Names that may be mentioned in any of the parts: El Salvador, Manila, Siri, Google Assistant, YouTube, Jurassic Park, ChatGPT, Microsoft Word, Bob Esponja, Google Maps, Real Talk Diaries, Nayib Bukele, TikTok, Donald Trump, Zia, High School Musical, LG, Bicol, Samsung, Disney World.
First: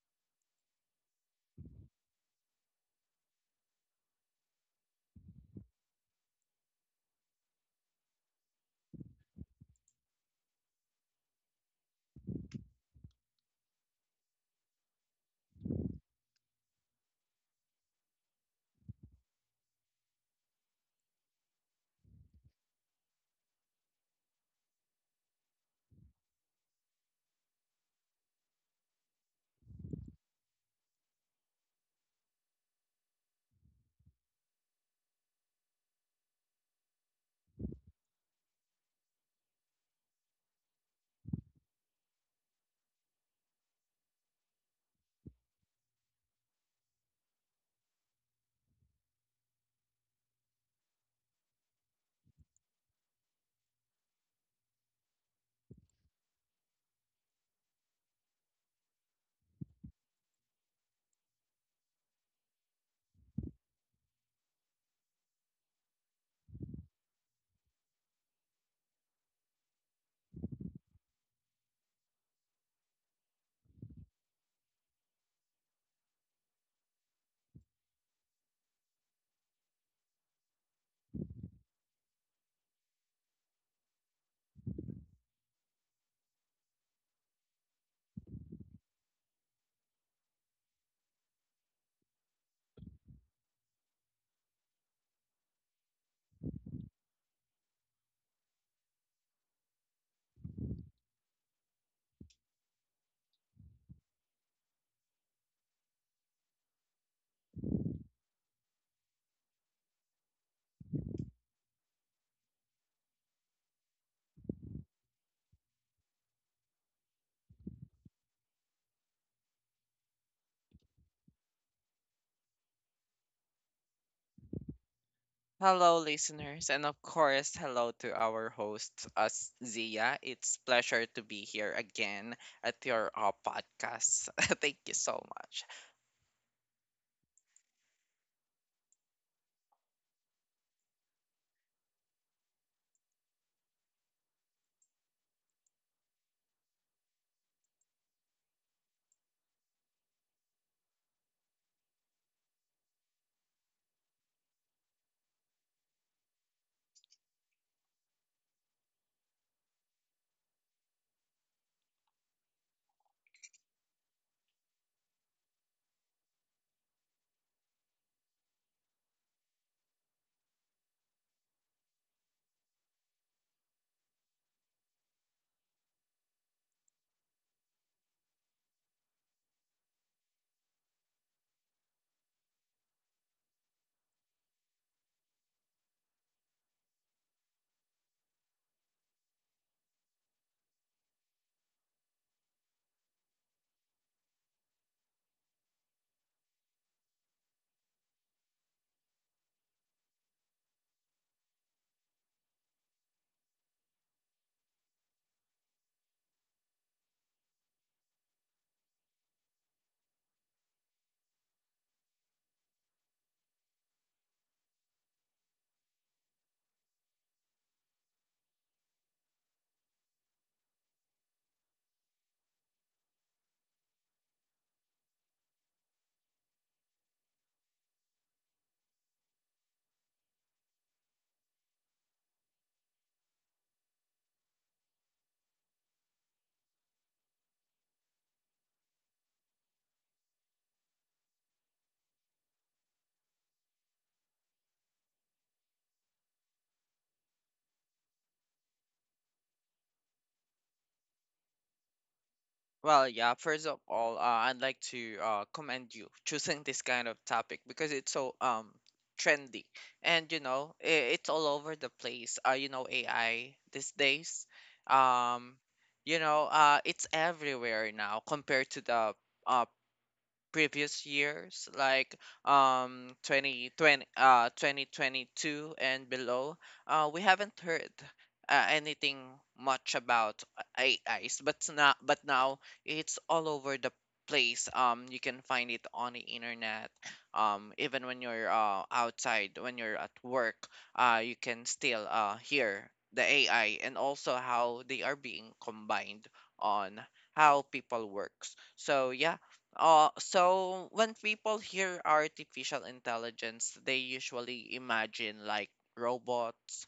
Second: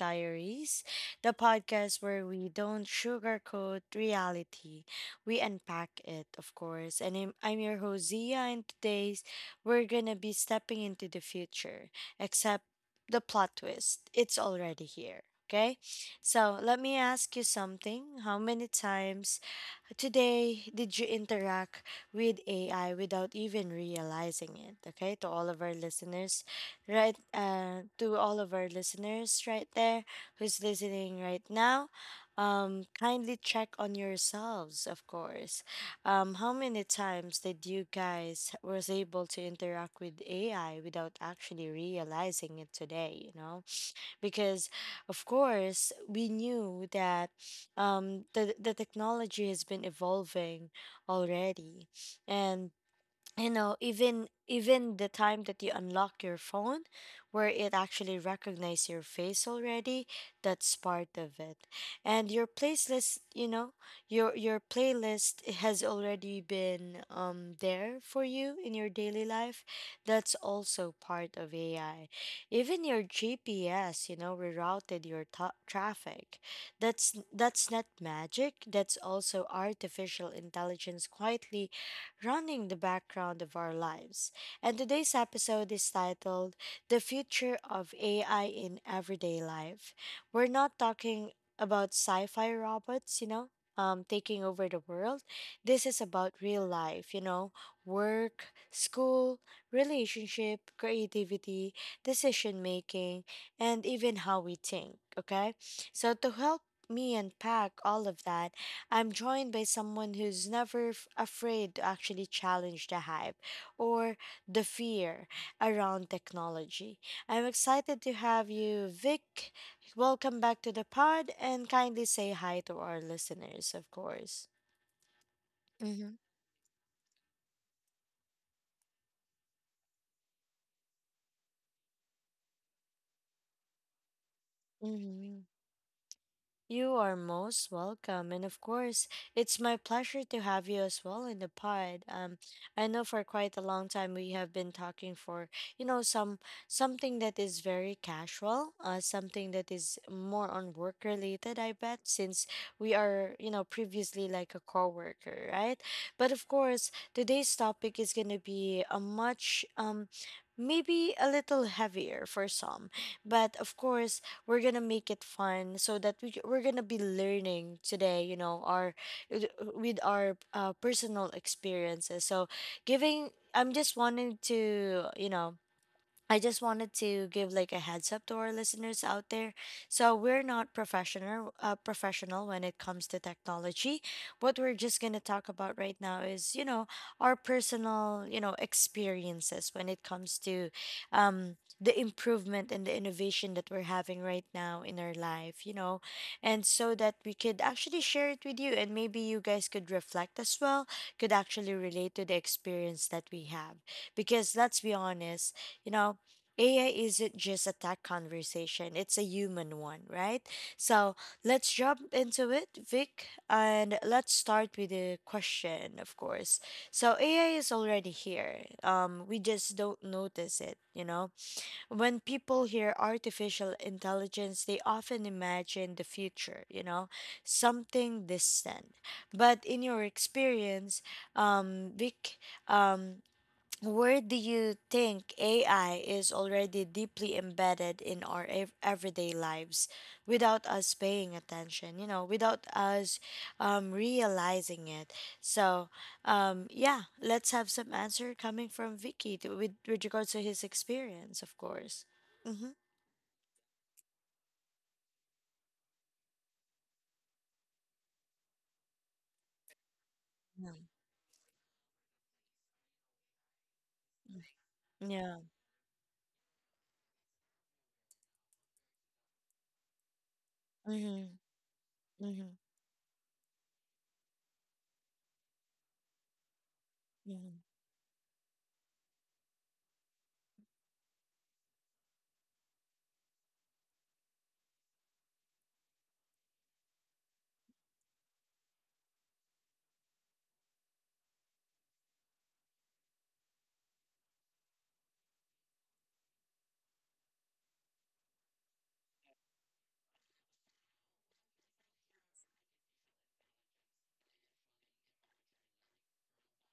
Diaries, the podcast where we don't sugarcoat reality. We unpack it, of course. And I'm your host, Zia, and today's we're gonna be stepping into the future, except the plot twist. It's already here, okay? So let me ask you something. How many times today did you interact with AI without even realizing it? Okay, to all of our listeners, right to all of our listeners right there who's listening right now, kindly check on yourselves, of course. Um, how many times did you guys was able to interact with ai without actually realizing it today, you know, because of course we knew that, the technology has been evolving already. And you know, even the time that you unlock your phone where it actually recognizes your face already, that's part of it. And your playlist, you know, your playlist has already been there for you in your daily life. That's also part of ai. Even your gps, you know, rerouted your traffic. That's not magic. That's also artificial intelligence quietly running the background of our lives. And today's episode is titled The Future of AI in Everyday Life. We're not talking about sci fi robots, you know, taking over the world. This is about real life, you know, work, school, relationship, creativity, decision making, and even how we think, okay? So to help me unpack all of that, I'm joined by someone who's never afraid to actually challenge the hype or the fear around technology. I'm excited to have you, Vic. Welcome back to the pod and kindly say hi to our listeners, of course. Hello, listeners, and of course, hello to our host, us Zia. It's pleasure to be here again at your podcast. Thank you so Mm-hmm. much. You are most welcome. And of course, it's my pleasure to have you as well in the pod. I know for quite a long time we have been talking for, you know, some something that is very casual, something that is more on work related, I bet, since we are, you know, previously like a coworker, right? But of course, today's topic is gonna be a much maybe a little heavier for some, but of course we're gonna make it fun so that we're gonna be learning today, you know, our with with our personal experiences. So giving I'm just wanting to you know, I just wanted to give like a heads up to our listeners out there. So we're not professional, professional when it comes to technology. What we're just going to talk about right now is, you know, our personal, you know, experiences when it comes to the improvement and the innovation that we're having right now in our life, you know, and so that we could actually share it with you, and maybe you guys could reflect as well, could actually relate to the experience that we have. Because let's be honest, you know, AI isn't just a tech conversation, it's a human one, right? So let's jump into it, Vic, and let's start with the question, of course. So AI is already here. We just don't notice it, you know? When people hear artificial intelligence, they often imagine the future, you know, something distant. But in your experience, Vic, um, where do you think AI is already deeply embedded in our everyday lives without us paying attention, you know, without us, realizing it? So, yeah, let's have some answer coming from Vicky to, with regards to his experience, of course. Mm-hmm. Well, yeah. First of all, I'd like to commend you choosing this kind of topic because it's so trendy, and you know Yeah. I it's all over the place. You know, AI these days. Yeah. Um, you know, it's everywhere now compared to the uh previous Mm-hmm. years, like Mm-hmm. 2020, 2022 and below. We haven't Mm-hmm. heard anything much about AIs, but now it's all over the place. You can find it on the internet. Even when you're outside, when you're at work, you can still hear the AI, and also how they are being combined on how people works. So yeah. So when people hear artificial intelligence, they usually imagine like robots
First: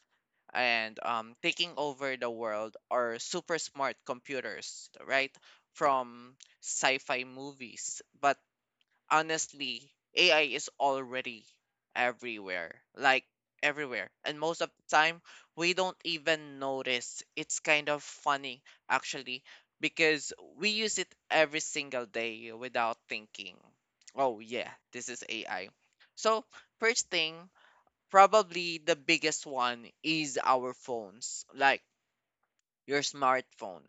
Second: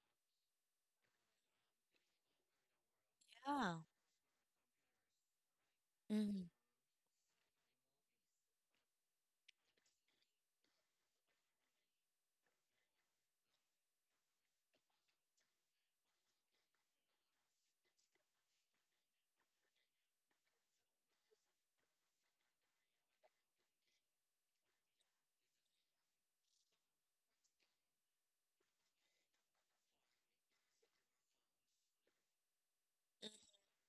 and, taking over the world, or super Yeah. smart computers, right? From Mm-hmm. sci-fi movies. But honestly, AI is already everywhere, like everywhere. And most of the time, we don't even notice. It's kind of funny, actually, because we use it every single day without thinking, oh, yeah, this is AI. So, first thing, probably the biggest one is our phones. Like, your smartphone.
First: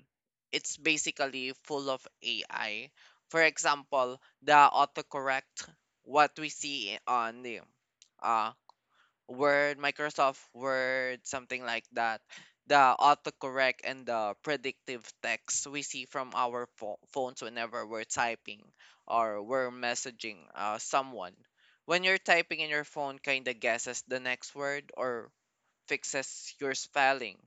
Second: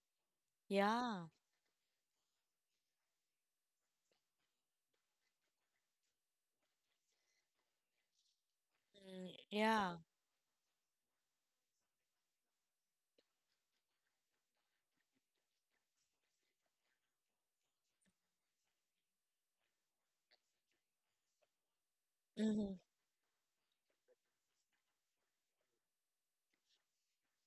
It's Yeah. basically full of AI. For example, the autocorrect, what we see on the uh, Mm, Word, yeah. Microsoft Word, something like that. The autocorrect and the predictive text we see from our phones whenever we're typing or we're messaging someone. When you're typing in Mm-hmm. your phone, kind of guesses the next word or fixes your spelling.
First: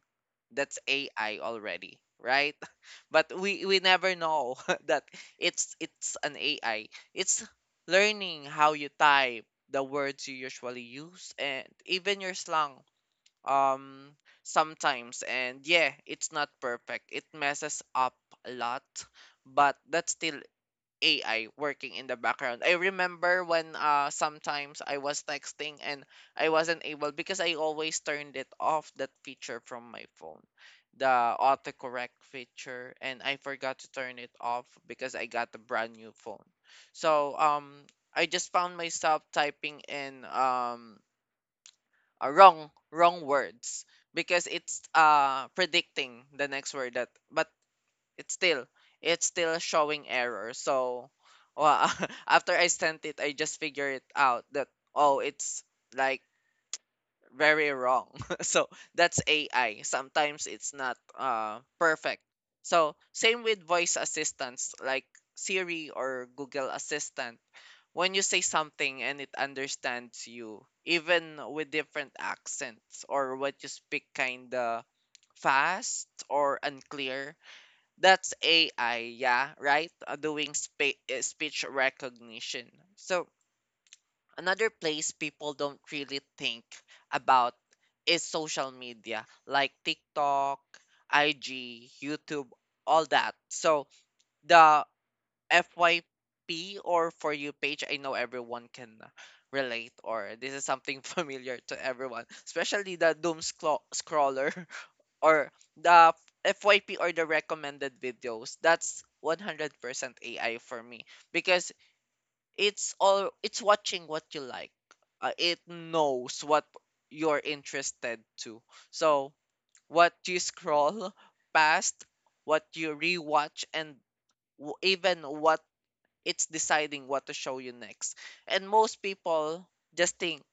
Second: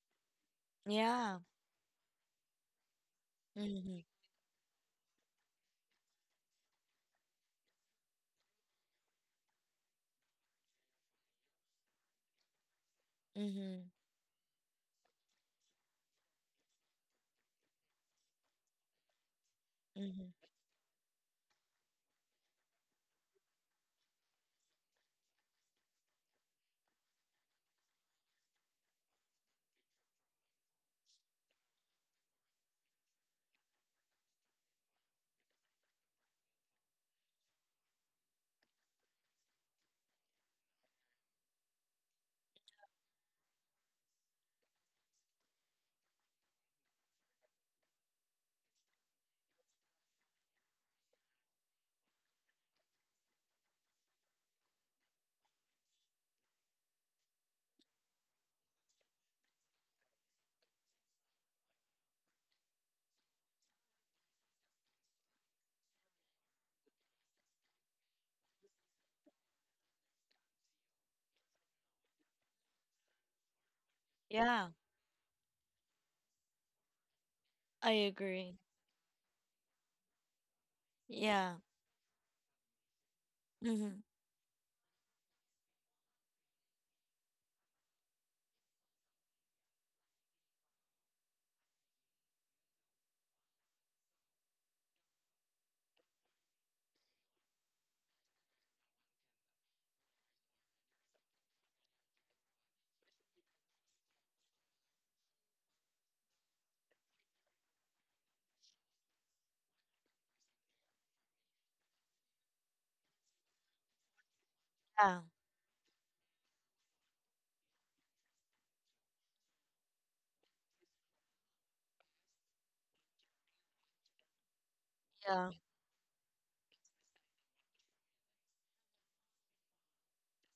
That's AI Yeah. already, right? But we Mm-hmm. never know that it's an AI. It's learning how you type, the words you usually use, and even your slang Mm-hmm. um sometimes. And yeah, it's not perfect. It messes up a lot, but that's Mm-hmm. still AI working in the background. I remember when sometimes I was texting and I wasn't able because I always turned it off, that feature from my phone. The autocorrect feature, and I forgot to turn it off because I got a brand new phone. So I just found myself typing in wrong words because it's predicting the next word that, but it's still it's still showing error. So well, after I sent it, I just figure it out that, oh, it's like very wrong. So that's AI, sometimes it's not perfect. So same with voice assistants like Siri or Google Assistant, when you say something and it understands you even with different accents, or what you speak kind Yeah. of fast or unclear. I That's agree. AI, yeah, right? Doing Yeah. speech recognition. So, Mm-hmm. another place people don't really think about is social media, like TikTok, IG, YouTube, all that. So, the FYP, or For You page, I know everyone can relate, or this is something familiar to everyone, especially the doom scroller, or the FYP, or the recommended videos. That's 100% AI for me, because it's all, it's watching what you like. Yeah. It knows what you're interested to. So what you scroll past, what you rewatch, and even Yeah. what, it's deciding what to show you next. And most people just think,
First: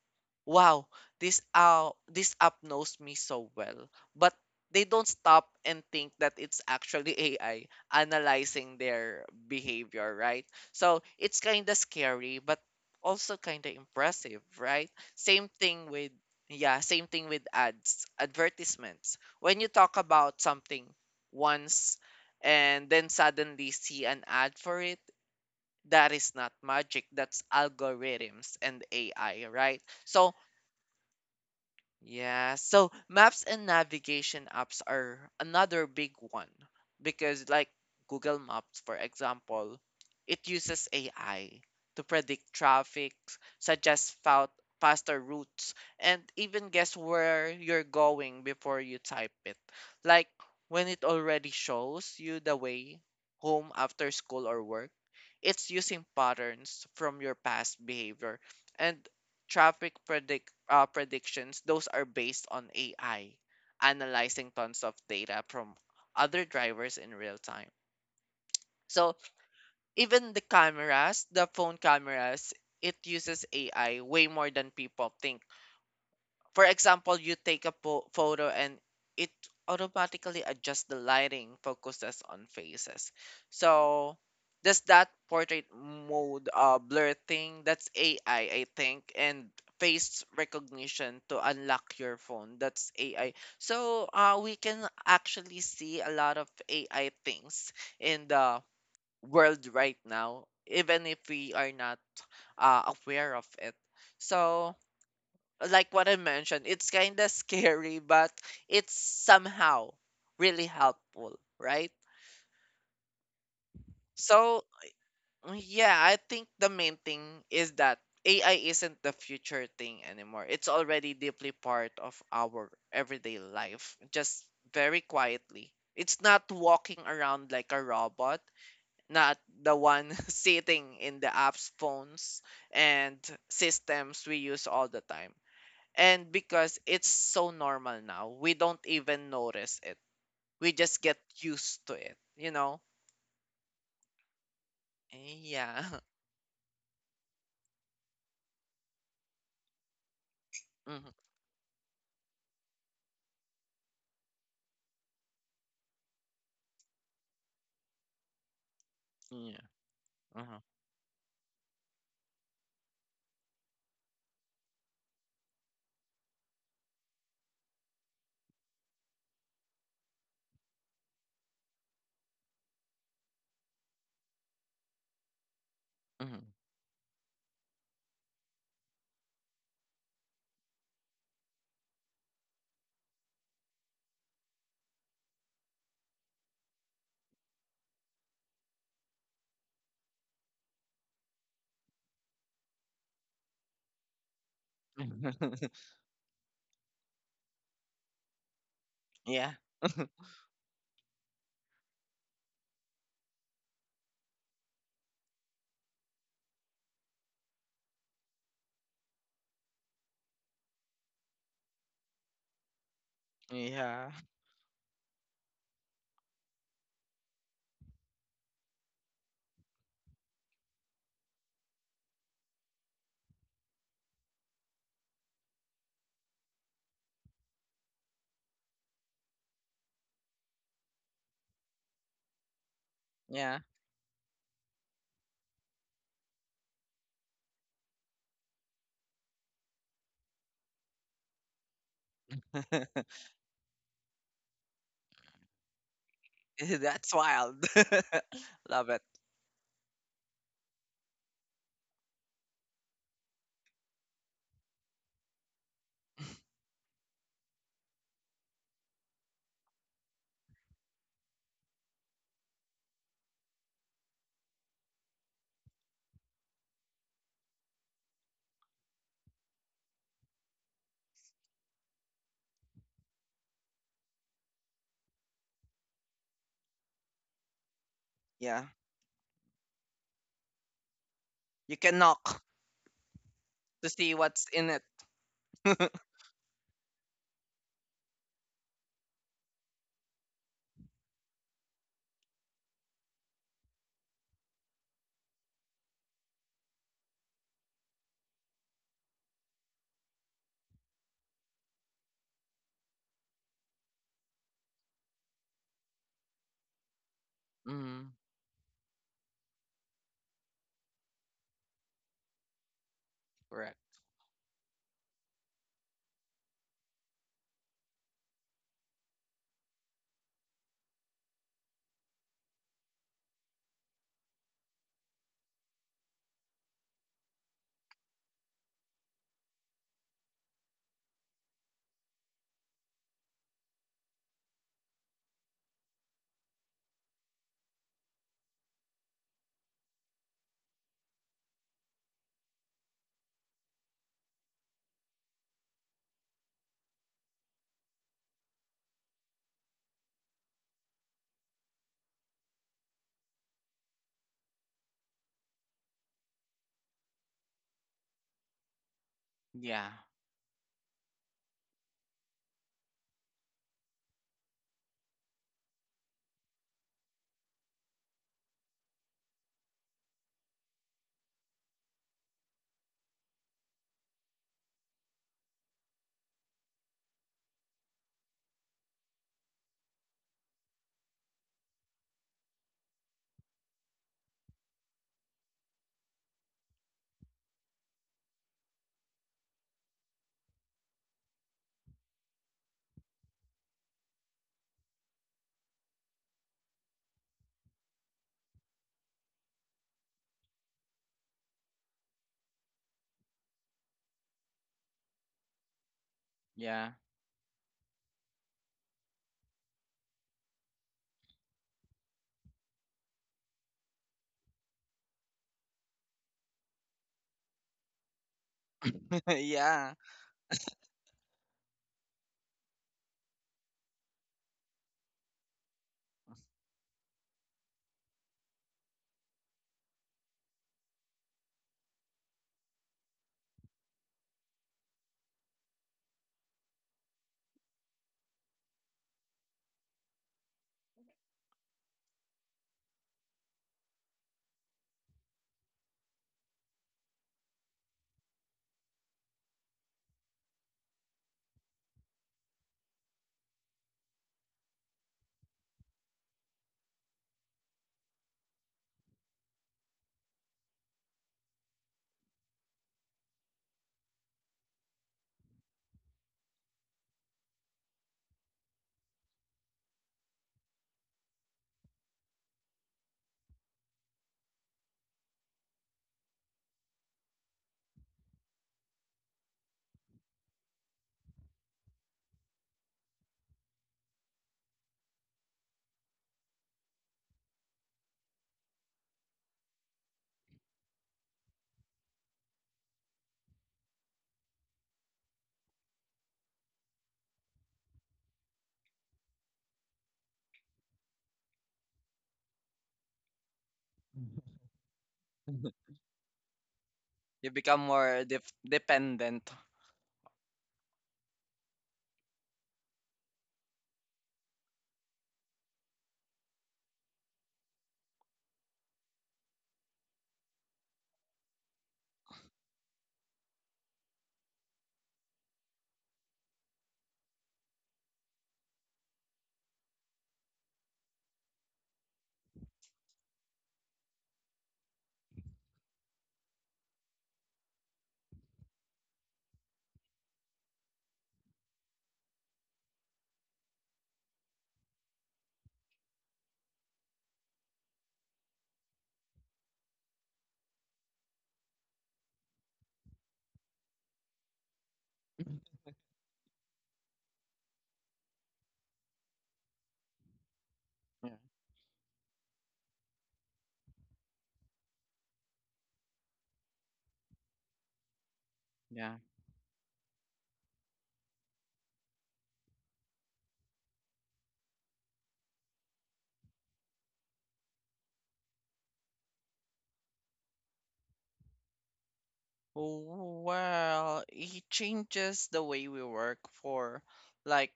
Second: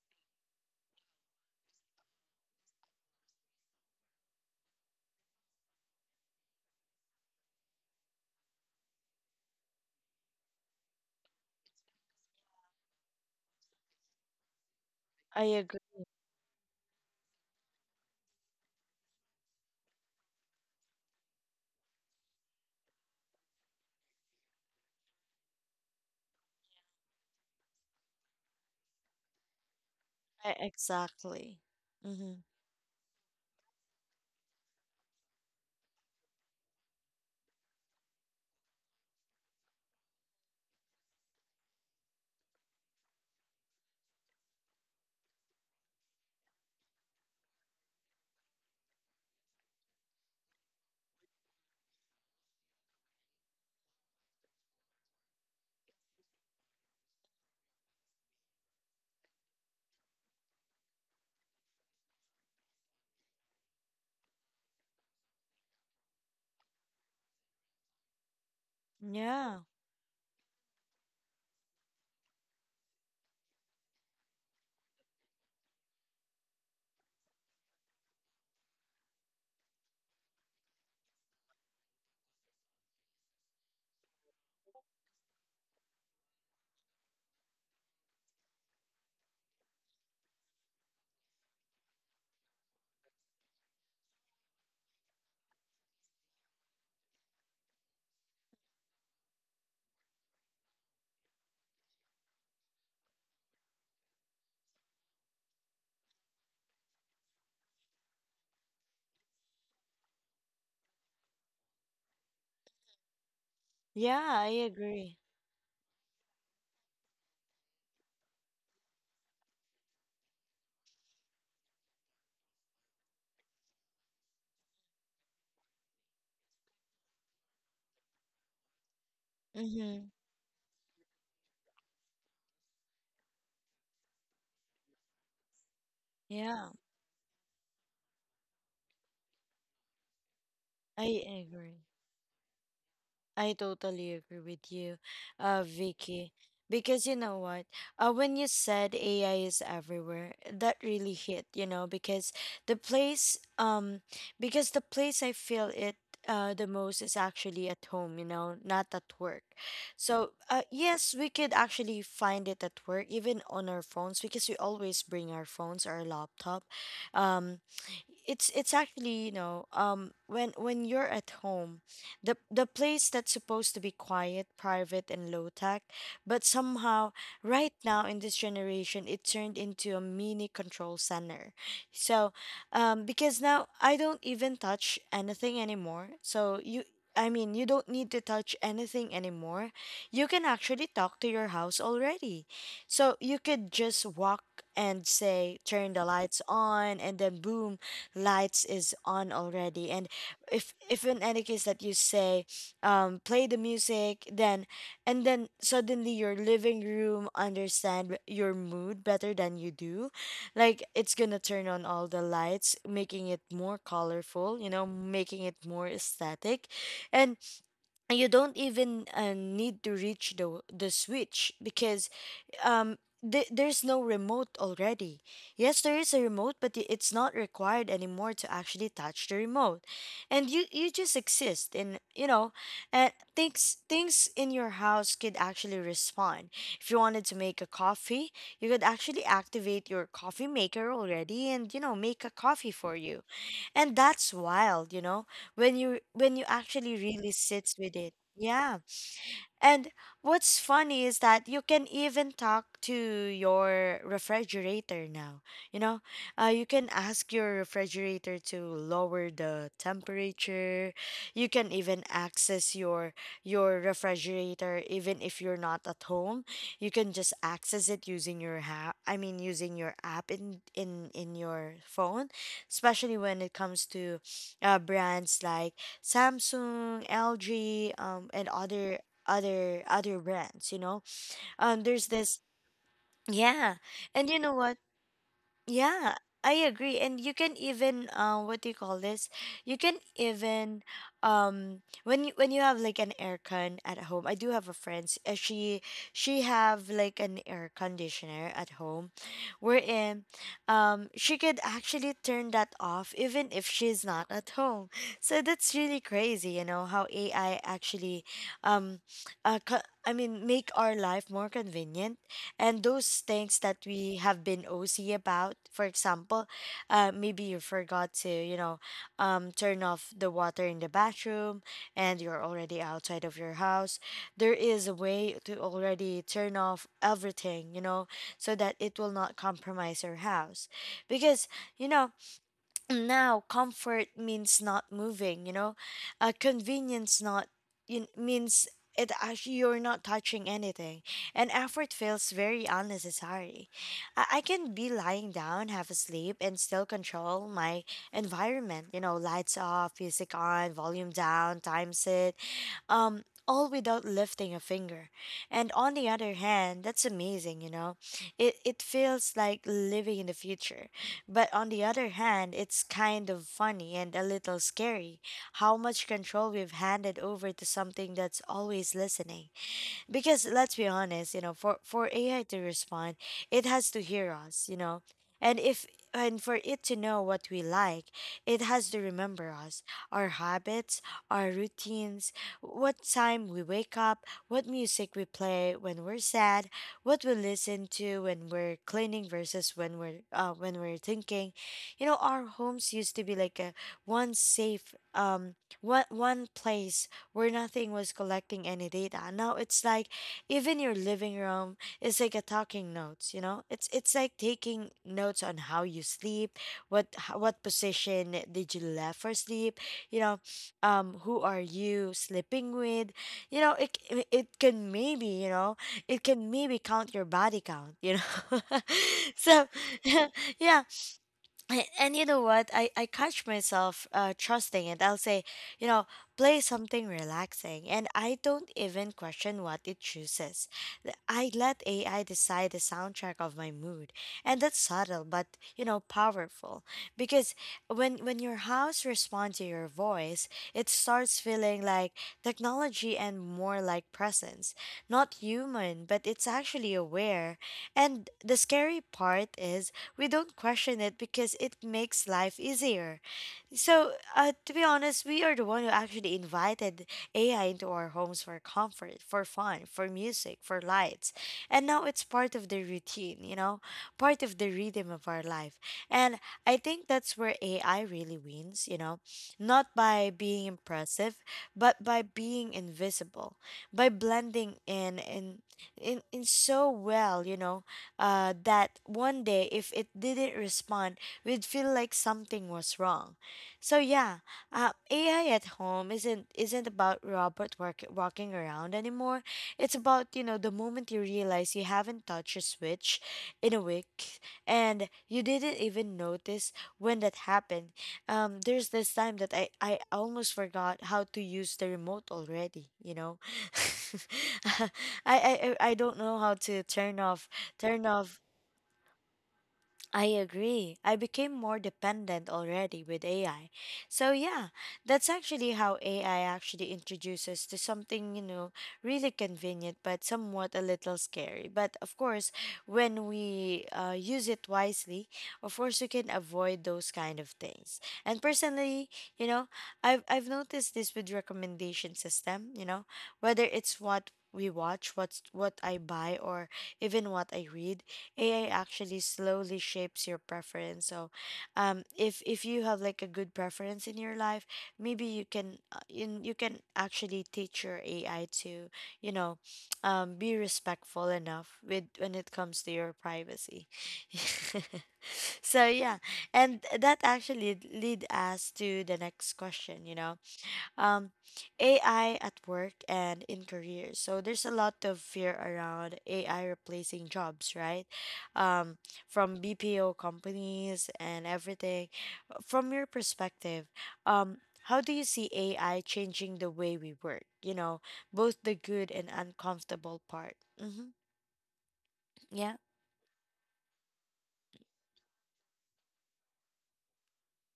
wow, this app knows me so well. But they don't stop and think that it's actually AI analyzing their behavior, right? So it's kind of scary, but also kind of impressive, right? I Same agree. thing with, yeah, same thing with ads, advertisements. When you talk about something once and then suddenly see an ad for it, that is not magic. That's algorithms and AI, right? So I, exactly. Mm-hmm. yeah, so maps and navigation apps are another big one because, like Google Maps, for example, it uses AI to predict traffic, suggest faster routes, and even guess where you're going before you type it. Like when it already shows you the way home after school or work, it's using patterns from your past behavior. And traffic predictions, those are based on AI analyzing tons of data from other drivers in real time. So Yeah. even the cameras, the phone cameras, it uses AI way more than people think. For example, you take a photo and it automatically adjusts the lighting, focuses on faces. So does that portrait mode blur thing? That's AI, I think. And face recognition to unlock your phone, that's AI. So we can actually see a lot of AI things in the world right now, even if we are not aware of it. So like what I mentioned, it's kind of scary, but it's somehow really helpful, right? Yeah. I So, agree. yeah, I think the main thing is that AI isn't the future thing anymore. It's already deeply part of our everyday life, just very quietly. It's not walking around like a robot, not the Mm-hmm. one sitting in the apps, phones, and systems we use all the time. And Yeah. because it's so normal now, we don't even notice it. We I just get agree. used to it, you know? I totally agree with you, Yeah. Vicky. Because you know what? When you said AI is everywhere, that really Mhm. hit, you know, the place um because the place I feel it the most is actually at home, you know, not at work. Yeah. So Uh-huh. yes, we could actually find it at work, even on our phones, because we always bring our phones, our laptop. Um, it's actually, you know, um, when you're at home, the place that's supposed to be quiet, private, and low tech, but Mhm. somehow right now in this generation, it turned into a mini control center. So, because now I don't even touch anything anymore. So you. I mean, you don't need to touch anything anymore. You can actually talk to your house already. So you could just walk and say, turn the lights on, and then boom, lights is on Yeah. already. And if in any case that you say, play the music, then and then suddenly your living room understand your mood better than you do, like it's gonna turn on all the lights, making it more Yeah. colorful, you know, making it more aesthetic. And you don't even need to reach the switch, because, um, there's no remote already. Yes, there is a remote, but it's not required anymore to actually touch the remote. And you just exist, and you know, and Yeah. things in your house could actually respond. If you wanted to make a coffee, you could actually activate your coffee maker already, and you know, make a coffee for you. And that's wild, you know, when you actually That's really wild. sits with it. Yeah. Love it. And what's funny is that you can even talk to your refrigerator now. You know, you can ask your refrigerator to lower the temperature. You can even access your refrigerator even if you're not at home. You can just access it using your I mean using your app in your phone, especially when it comes to brands like Samsung, LG, and Yeah. Other brands, you know. You can There's this knock yeah. to see And you what's know in what? it. Yeah, I agree. And you can even what do you call this? You can even, um, when you have like an aircon at home. I do have a friend. She have like an air conditioner at home, wherein um, she could actually turn that off even if she's not at home. So that's really crazy, you know, how AI Mm, actually, um, uh, co- I mean make our life more convenient, and those things that correct. we have been OC about. For example, maybe you forgot to, you know, turn off the water in the bathroom, and you're already outside of your house. There is a way to already turn off everything, you know, so that it will not compromise your house. Because, you know, now comfort means not moving, you know, convenience not you, means it actually you're not touching anything, and effort feels very unnecessary. I can be lying down, have a sleep, and still control my environment, you know, lights off, music on, volume down, time set, all without lifting a finger. And on the other hand, that's amazing, you know? It feels like Yeah. living in the future. But on the other hand, it's kind of funny and a little scary how much control we've handed over to something that's always listening. Because let's be honest, you know, for ai to respond, it has to hear us, you know, and if and for it to know what we like, it has to remember us, our habits, our routines, what time we wake up, what music we play when we're sad, what we listen to when we're cleaning versus when we're thinking. You know, our homes used to be like a one safe, um, one place where nothing was collecting any data. Now it's like even your living room is like a talking notes, you know? It's like taking notes on how you sleep, Yeah. What position did you left for sleep, you know, um, who are you sleeping with? You know, it can maybe, you know, it can maybe count your body count, you know. So, Yeah. yeah, and you know what I catch myself trusting it. I'll say, you know, play something relaxing, and I don't even question what it chooses. I let ai decide the soundtrack of my mood, and that's subtle, but you know, powerful. Because when your house responds to your voice, it starts feeling like technology and more like presence, not human, but it's actually aware. And the scary part is we don't question it because it makes life easier. So, to be honest, we are the one who actually invited AI into our homes for comfort, for fun, for music, for lights. And now it's part of the routine, you know, part of the rhythm of our life. And I think that's where AI really wins, you know, not by being impressive, but by being invisible, by blending in so well, you know, that one day if it didn't respond, we'd feel like something was wrong. So yeah, AI at home isn't about Robert work, walking around anymore. It's about, you know, the moment you realize you haven't touched a switch in a week and you didn't even notice when that happened. There's this time that I almost forgot how to use the remote already. You know. I don't know how to turn off You become turn more off dependent. I agree, I became more dependent already with AI. So yeah, that's actually how AI actually introduces to something, you know, really convenient but somewhat a little scary. But of course, when we use it wisely, of course we can avoid those kind of things. And personally, you know, I've noticed this with recommendation system, you know, whether it's what we watch, what's what I buy, or even what I read, AI actually slowly shapes your preference. So, if you have like a good preference in your life, maybe you can in you can actually teach your AI to, you know, be respectful enough with when it comes to your privacy. So yeah, and that actually lead us to the next question. You know, um, AI at work and in careers. So there's a lot of fear around AI replacing jobs, right? Um, Yeah. from BPO companies and everything. From your perspective, um, how do you see AI changing the way we work? You know, both the good and uncomfortable part. Mm-hmm. Yeah. Oh, well, it changes the way we work for like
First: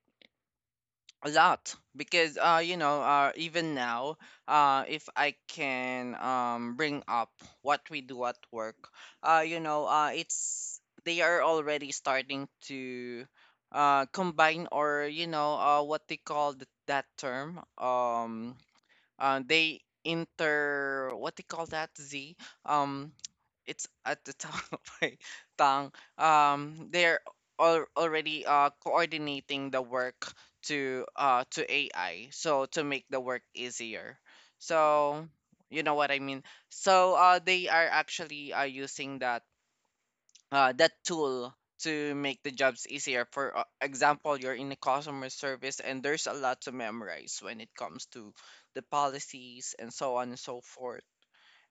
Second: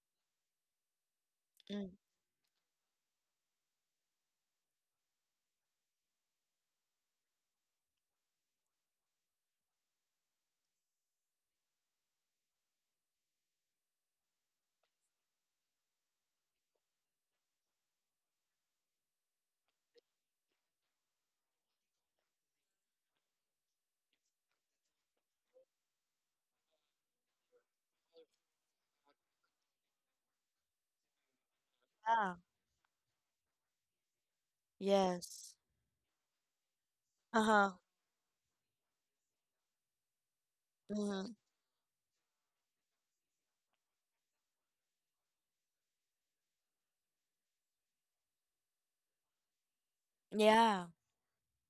a lot, Mm. because you know, even now, if I can bring up what we do at work, you know, it's, they are already starting to combine, or you know, what they call that term, they inter, what they call that z, um it's at the top of my tongue. They're already coordinating the work to AI, Yeah. so to make the work easier. So Yes. you know what I mean. So Uh they huh. are actually using that that Mm-hmm. tool to make the jobs easier. For example, you're in the customer service, and there's a lot to memorize when it comes to the policies and so on and so Yeah. forth.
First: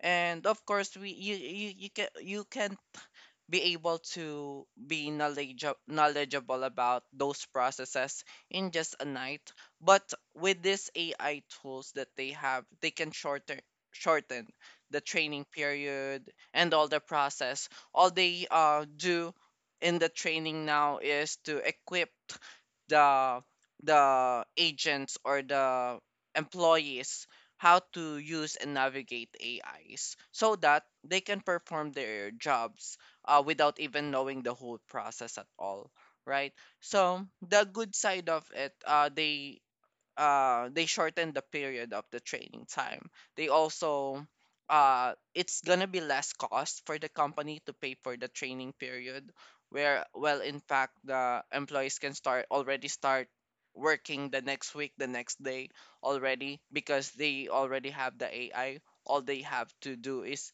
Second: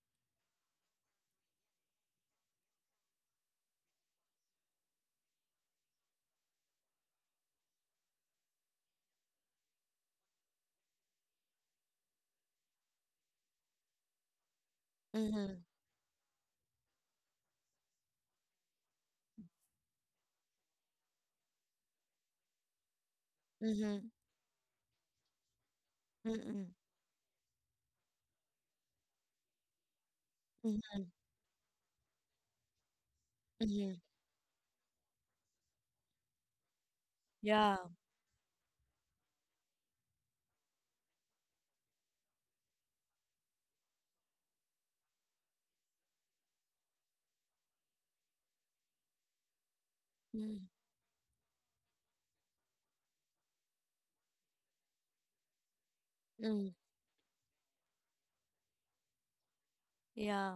And of course, you can, you can be able to be knowledgeable about those processes in just a night. But with these AI tools that they have, they can shorten the training Mm-hmm. period and all the process. All they do in the training now is to equip the Mm-hmm. the agents or the Mm-hmm. employees how to use and navigate AIs, so that they can perform their jobs without Mm-hmm. even knowing the whole process at all, right? So the Yeah. good side of it, they shortened the period of the training time. They also, it's gonna be less cost for the company to pay for the training period, where, well, in Mm-hmm. fact, the employees can start working the next week, the next day already, because they already have the AI. All they have to do Yeah. is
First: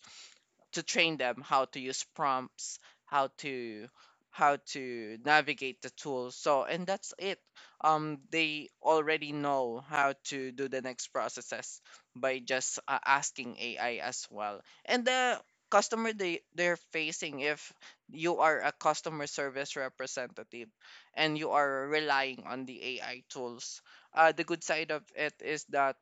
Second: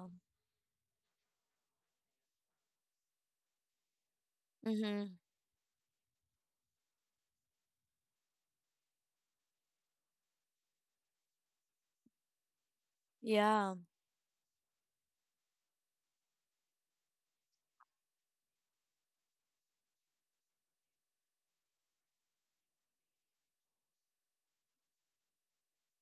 to train them how to use prompts, how to how to Mhm. navigate the tools. So and that's it. They already know how to do the next processes by just asking Yeah. AI as well. And the customer they they're facing, if you are a customer service representative and you are relying on the AI tools. The good side of it is that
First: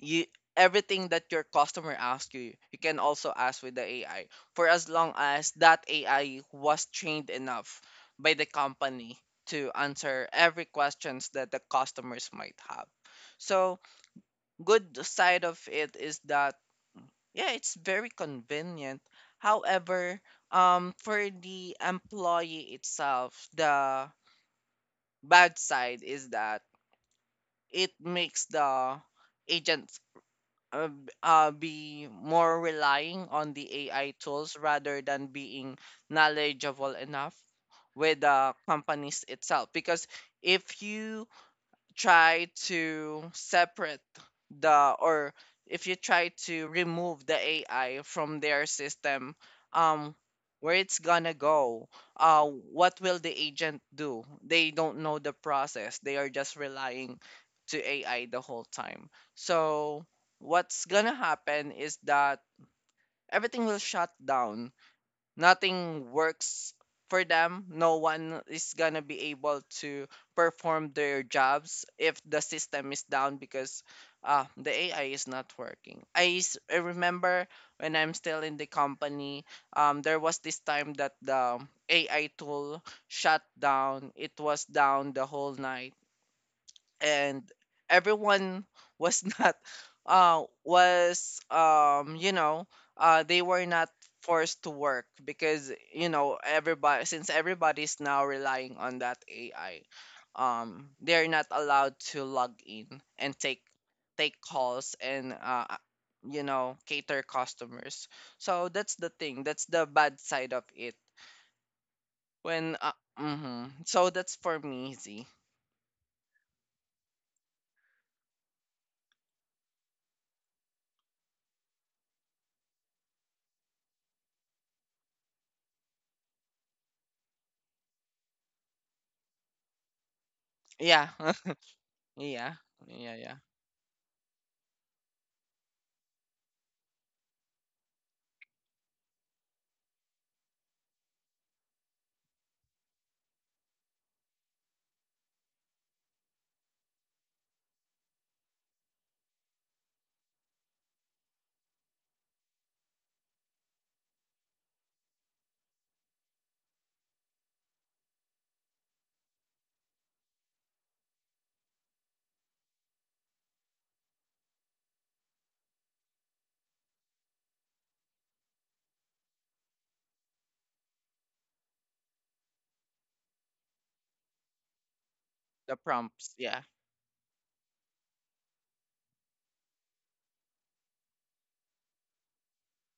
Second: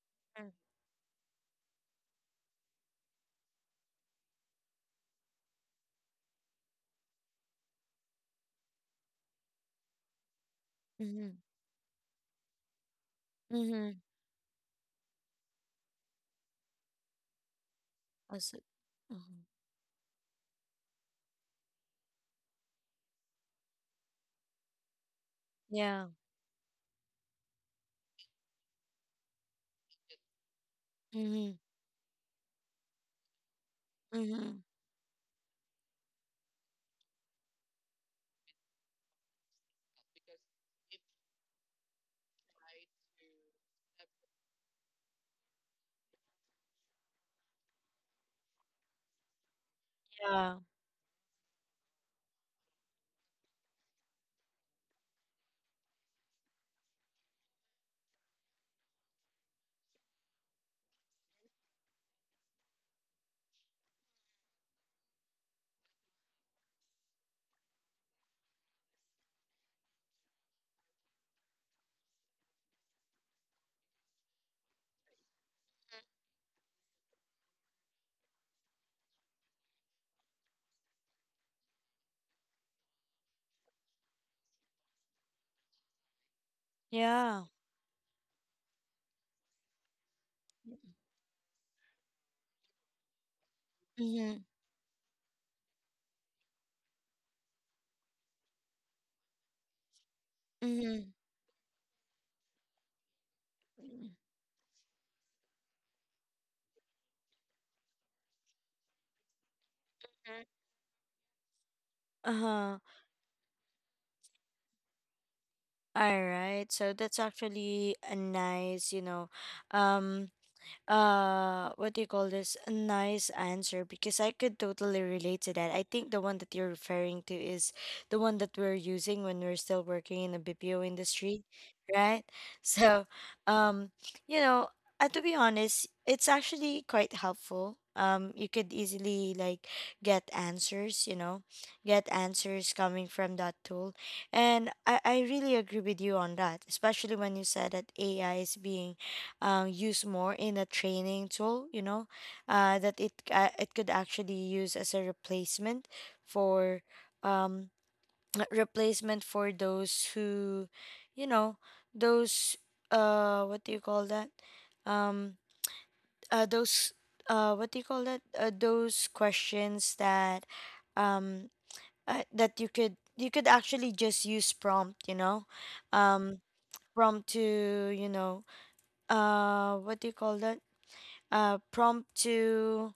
you Mm. everything that your customer asks you, you can also ask with the AI, for as long as that AI was trained enough by the company to answer every questions Mhm. that the customers might have. So Mhm. good side of it is that, yeah, it's very Also, convenient. mhm. However, for the employee itself, the bad side Yeah. is that it makes the agent Mhm. be more relying on the AI tools, Mhm. rather than being knowledgeable enough with the companies itself. Because if you try to separate the, or if you try to remove the AI from their system, um, Yeah. where it's gonna go, what will the agent do? They don't know the process. They are just relying to AI the whole time. So what's gonna happen is that everything will shut down, nothing works for them. No one is gonna be able to perform their jobs if the system is down because the AI is not working. I remember when I'm still in the company, there was this time that the AI tool shut down. It was down the whole night, and Yeah. everyone was not was you know, they were not Mhm. forced to work because, you know, everybody, since everybody's now relying on that AI, Mhm. they're not allowed to log in and Mm. take calls and you know, cater customers. So that's the thing, that's the bad Mhm. side of it when, Uh-huh. Mhm. So that's for me, Z. All right. So that's actually a nice, you know, um what do you call this, a nice answer, because I could totally relate to that. I think the one that you're referring to is the one that we're using when we're still working in the BPO yeah industry, right? yeah So yeah. um you know, to be honest, it's actually quite helpful. You could easily like get answers, you know, get answers coming from that tool. And I really agree with you on that, especially when you said that AI is being use more in a training tool, you know, that it it could actually use as a replacement for um, replacement for those who, you know, those what do you call that um those what do you call that those questions that um that you could actually just use prompt, you know, The prompts, um yeah. prompt to, you know, what do you call that prompt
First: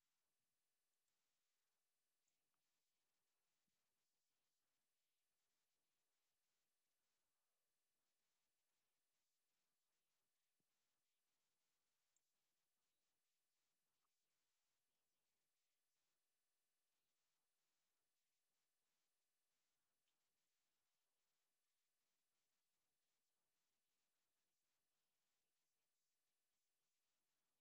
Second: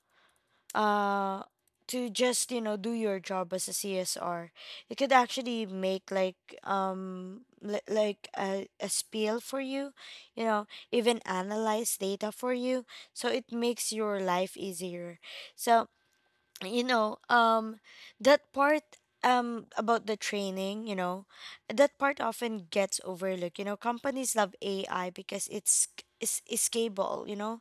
uh, to just, you know, do your job as a CSR. You could actually make like like a spiel for you, you know, even analyze data for you, so it makes your life easier. So, you know, that part about the training, you know, that part often gets overlooked. You know, companies love AI because it's is scalable, you know,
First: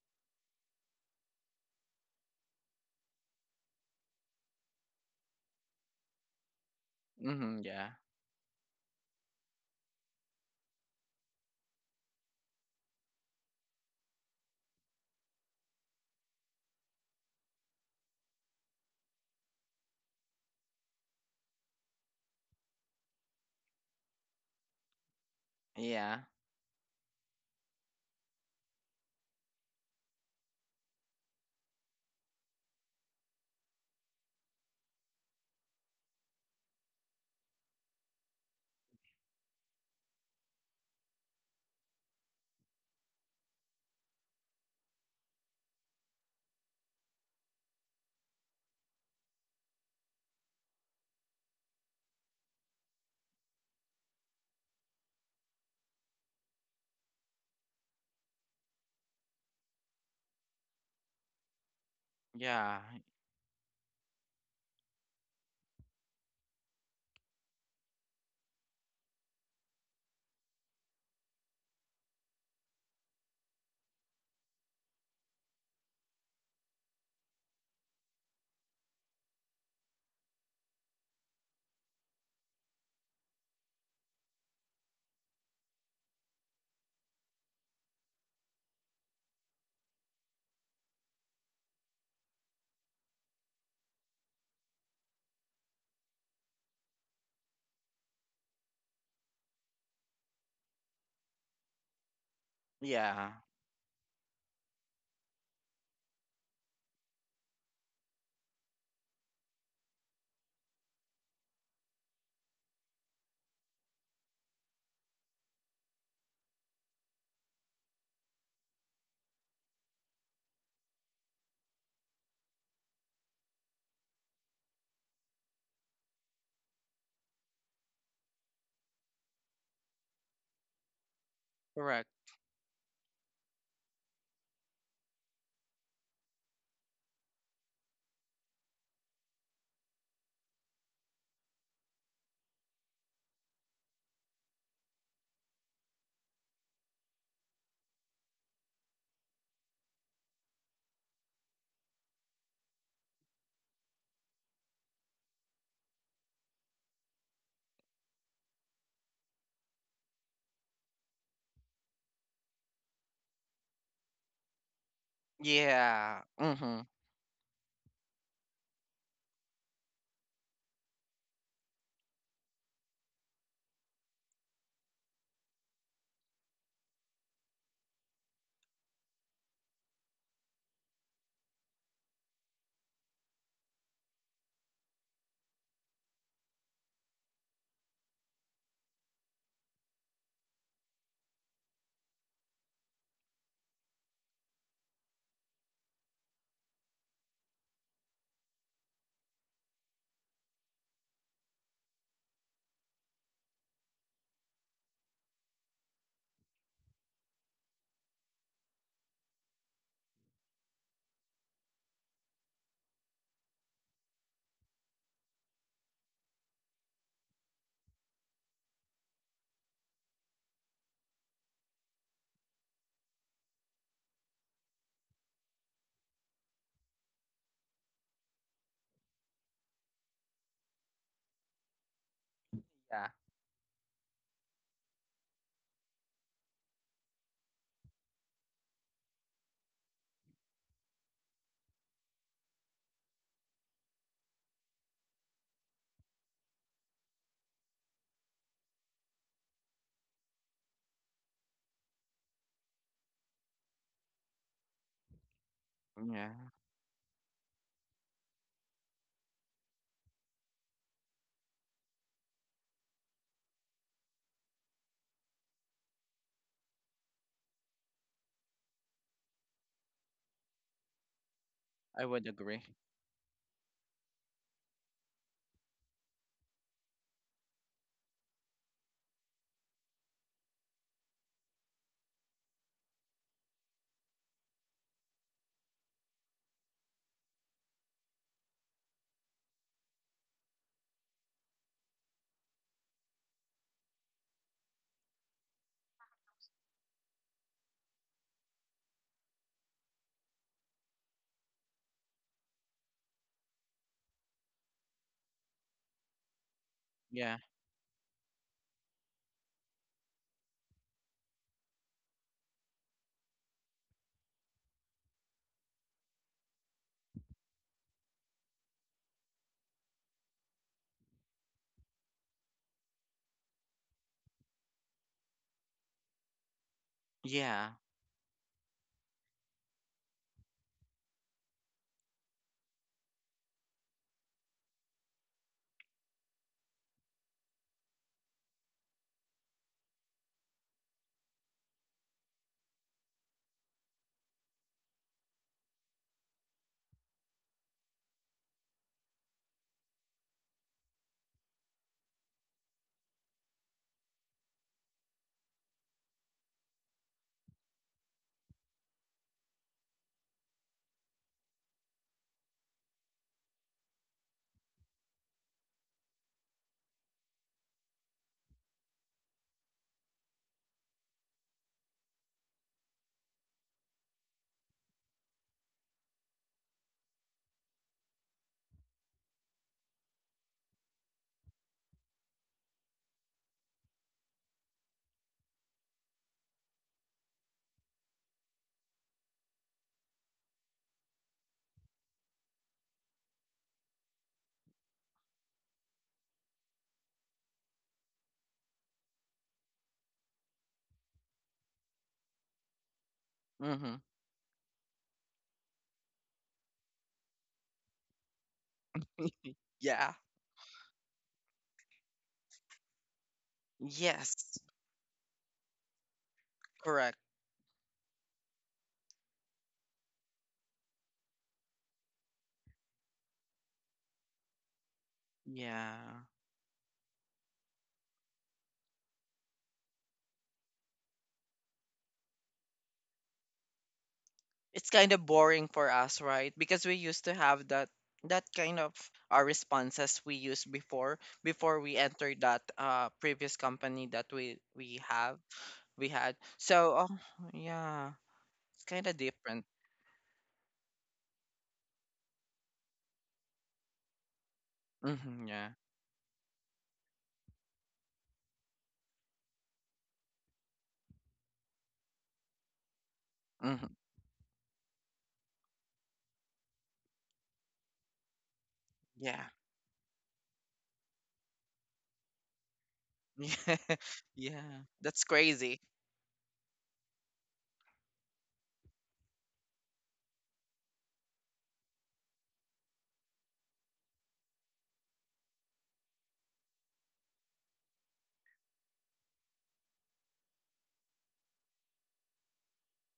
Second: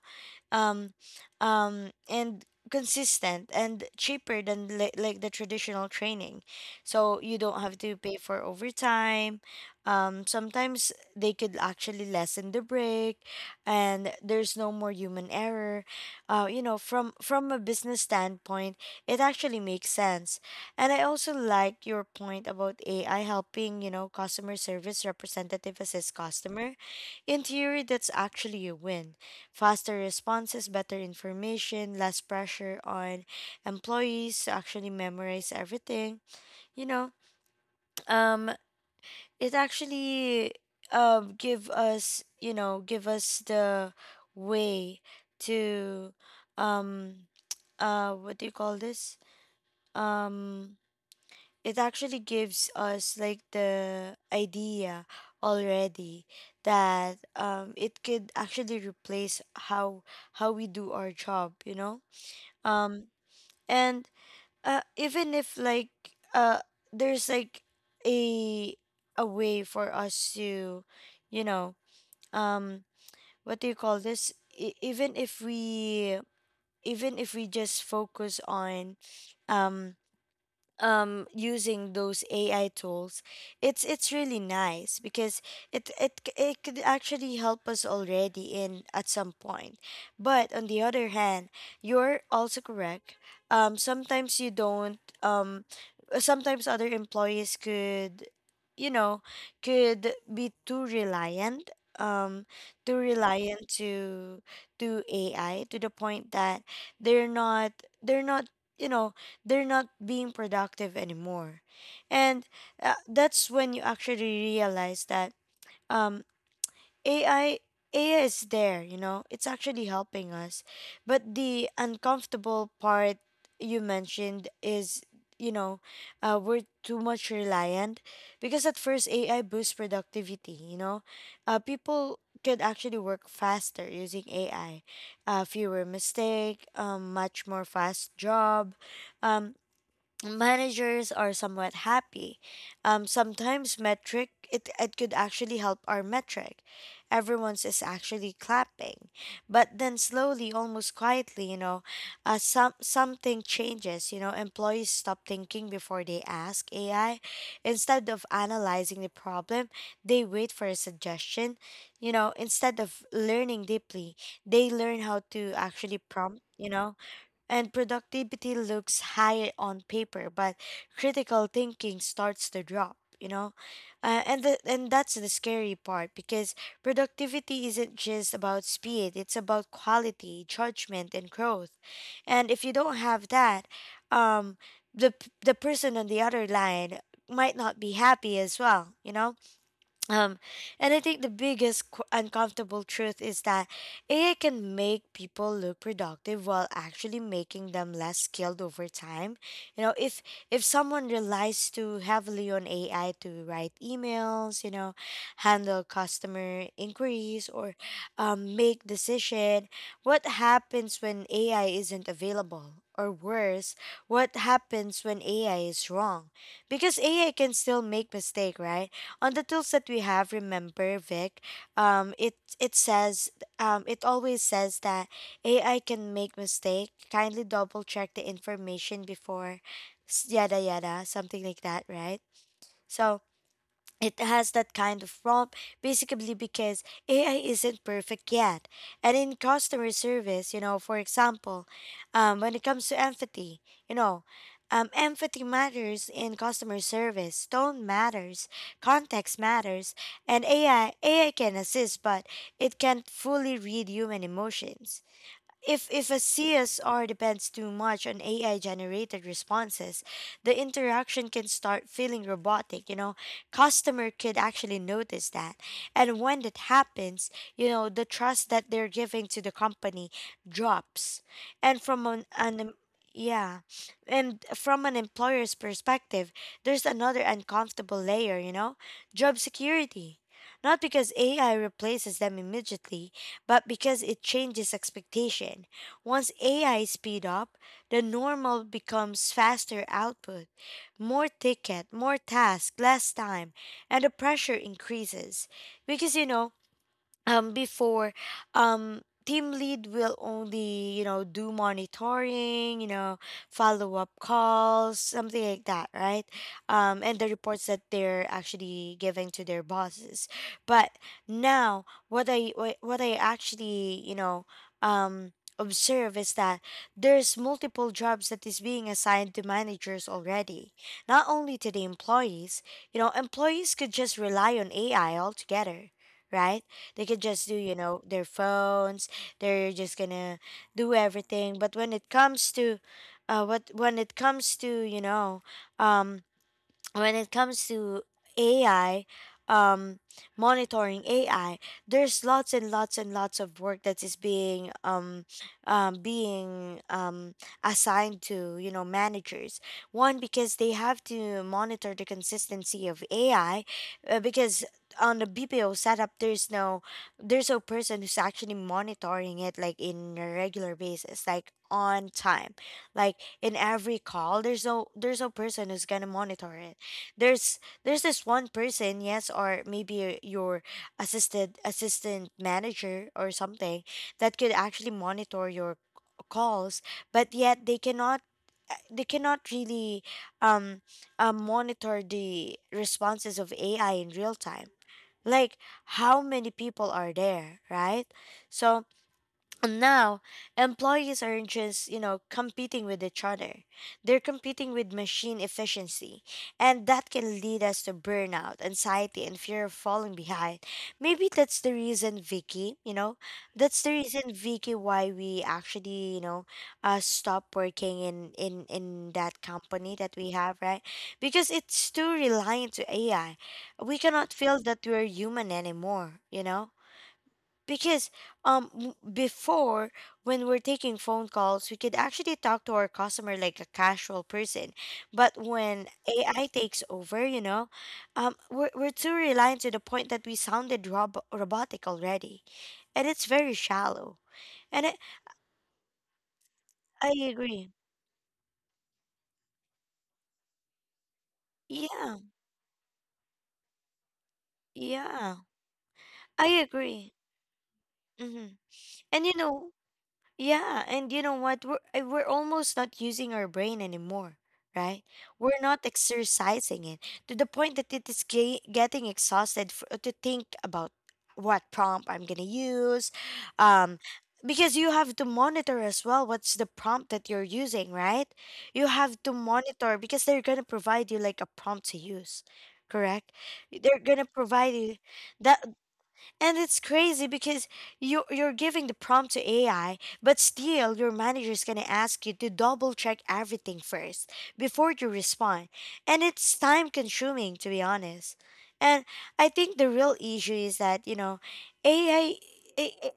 um, and consistent and cheaper than like the traditional training. So you don't Mm-hmm, have yeah. to pay for overtime. Sometimes they could actually lessen the break, and there's no more human error. You know, from a business standpoint, it actually makes sense. And I also like your point about AI helping, you know, customer service representative assist Yeah. customer. In theory, that's actually a win: faster responses, better information, less pressure on employees to actually memorize everything. You know, um, it actually give us, you know, give us the way to um what do you call this um it actually gives us like the idea already that it could actually replace how how we do our job, you know. Yeah. Um and Even if like uh there's like a a way for us to, you know, um what do you call this even if we just focus on um using those AI tools, it's really nice because it could actually help us already in at some point. But on the other hand, you're also correct. Sometimes you don't. Sometimes other employees could, you know, could be too reliant. Um, Too Yeah. reliant to AI to the point that they're not they're not you know, they're not being productive anymore. And that's when you actually realize that um, AI AI is there, you know, it's actually helping us. But the uncomfortable part you mentioned is, you know, we're too much reliant because at first AI boosts productivity, you know, Correct. people could actually work faster using AI, fewer mistake, much more fast job, um, managers are somewhat happy. Sometimes metric, it could actually help our metric. Everyone's is actually clapping, but then slowly, almost quietly, you know, something changes. You know, employees stop thinking before they ask AI. Instead of analyzing the problem, they wait for a suggestion. You know, instead of learning deeply, they learn how to actually Yeah. prompt. You Mm-hmm. know, and productivity looks high on paper, but critical thinking starts to drop, you know? And that's the scary part because productivity isn't just about speed, it's about quality, judgment, and growth. And if you don't have that, um, the person on the other line might not be happy as well, you know? Um, and I think the biggest uncomfortable truth is that AI can make people look productive while actually making them less skilled over time. You know, if someone relies too heavily on AI to write emails, you know, handle customer inquiries, or make decision, what happens when AI isn't available? Or worse, what happens when AI is wrong? Because AI can still make mistake, right? On the tools that we have, remember Vic, it it says, it always says that AI can make mistake, kindly double check the information before yada yada, something like that, right? Yeah. So it has that kind of prompt basically because AI isn't perfect yet. And in customer service, you know, for example, when it comes to empathy, you know, empathy matters in customer service. Tone matters, context matters, and AI can assist, but it can't fully read human emotions. If a Yeah. CSR depends too much on AI generated responses, the interaction can start feeling robotic. You know, customer could actually notice that. And when that happens, you know, the trust that they're giving to the company drops. And I from would an agree. em- yeah, and from an employer's perspective, there's another uncomfortable layer, you know, job security. Not because AI replaces them immediately, but because it changes expectation. Once AI speed up, the normal becomes faster output, more ticket, more task, less time, and the pressure increases. Because, you know, before, team lead will only, you know, do monitoring, you know, follow up calls, something like that, right? And the Yeah. reports that they're actually giving to their bosses, but now what I actually, you know, um observe is that there's multiple jobs that is being assigned to managers already, not only to the employees. You know, employees could just rely on AI altogether, right? They can just do, Yeah. you know, their phones. They're just gonna do everything. But when it comes to, what when it comes to, you know, um, when it comes to AI, um, monitoring AI, there's lots and lots and lots of work that is being um, being um, assigned to, you know, managers. One, because they have to monitor the consistency of AI, because on the BPO setup, there's no person who's actually monitoring it like in a regular basis, like on time, like in every call. There's no person who's gonna monitor it. There's there's this one person, yes, or maybe your assisted assistant manager or something that could actually monitor your calls, but yet they cannot really um, monitor the responses of AI in real time, like how many people are there, right? So now employees are just, competing with each other. They're competing with machine efficiency, and that can lead us to burnout, anxiety and fear of falling behind. Maybe that's the reason, Vicky, that's the Mm-hmm. reason, Vicky, why we actually, stop working in in that company Yeah. that we have, right? Because it's too reliant to AI. We cannot Yes. feel that we're human anymore, you know? Correct. Because before, when we're taking phone calls, we could actually talk to our customer like a casual person. But when Yeah. AI takes over, you know, we're too reliant to the point that we sounded robotic already, and it's very shallow. And It's kind of boring for us, right? Because we I used to have agree. that that kind of responses we used before we Yeah, entered that previous company that we we yeah, have we had. I So agree. oh yeah, Mm-hmm. it's kind of and you different. know Yeah, and you know what? We're almost not using our brain anymore, right? Mm-hmm, We're yeah. not exercising it to the point that it is getting exhausted to think about what prompt I'm gonna use, hmm um, because you have to monitor as well what's the prompt that you're using, right? You have to Yeah. monitor because they're gonna provide you like a prompt to use, correct? They're gonna provide Yeah. you That's that. crazy. And it's crazy because you're giving the prompt to AI, but still your manager is gonna ask you to double check everything first before you respond. And it's time consuming, to be honest. And I think the real issue is that, you know, AI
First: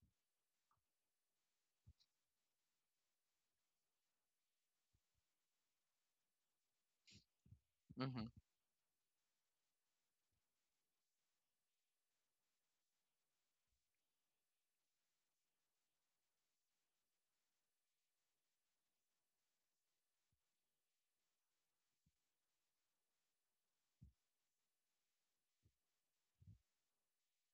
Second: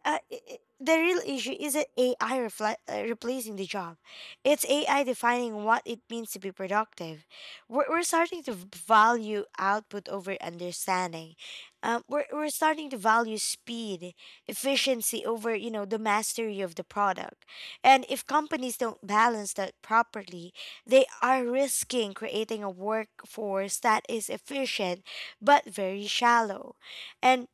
uh, i- i- the real issue isn't AI replacing the job. It's AI defining what it means to be productive. We're Hmm starting to value output over understanding. We're starting to value speed, efficiency over, you know, the mastery of the product. And if companies don't balance that properly, they are risking creating a workforce that is efficient but very shallow. And,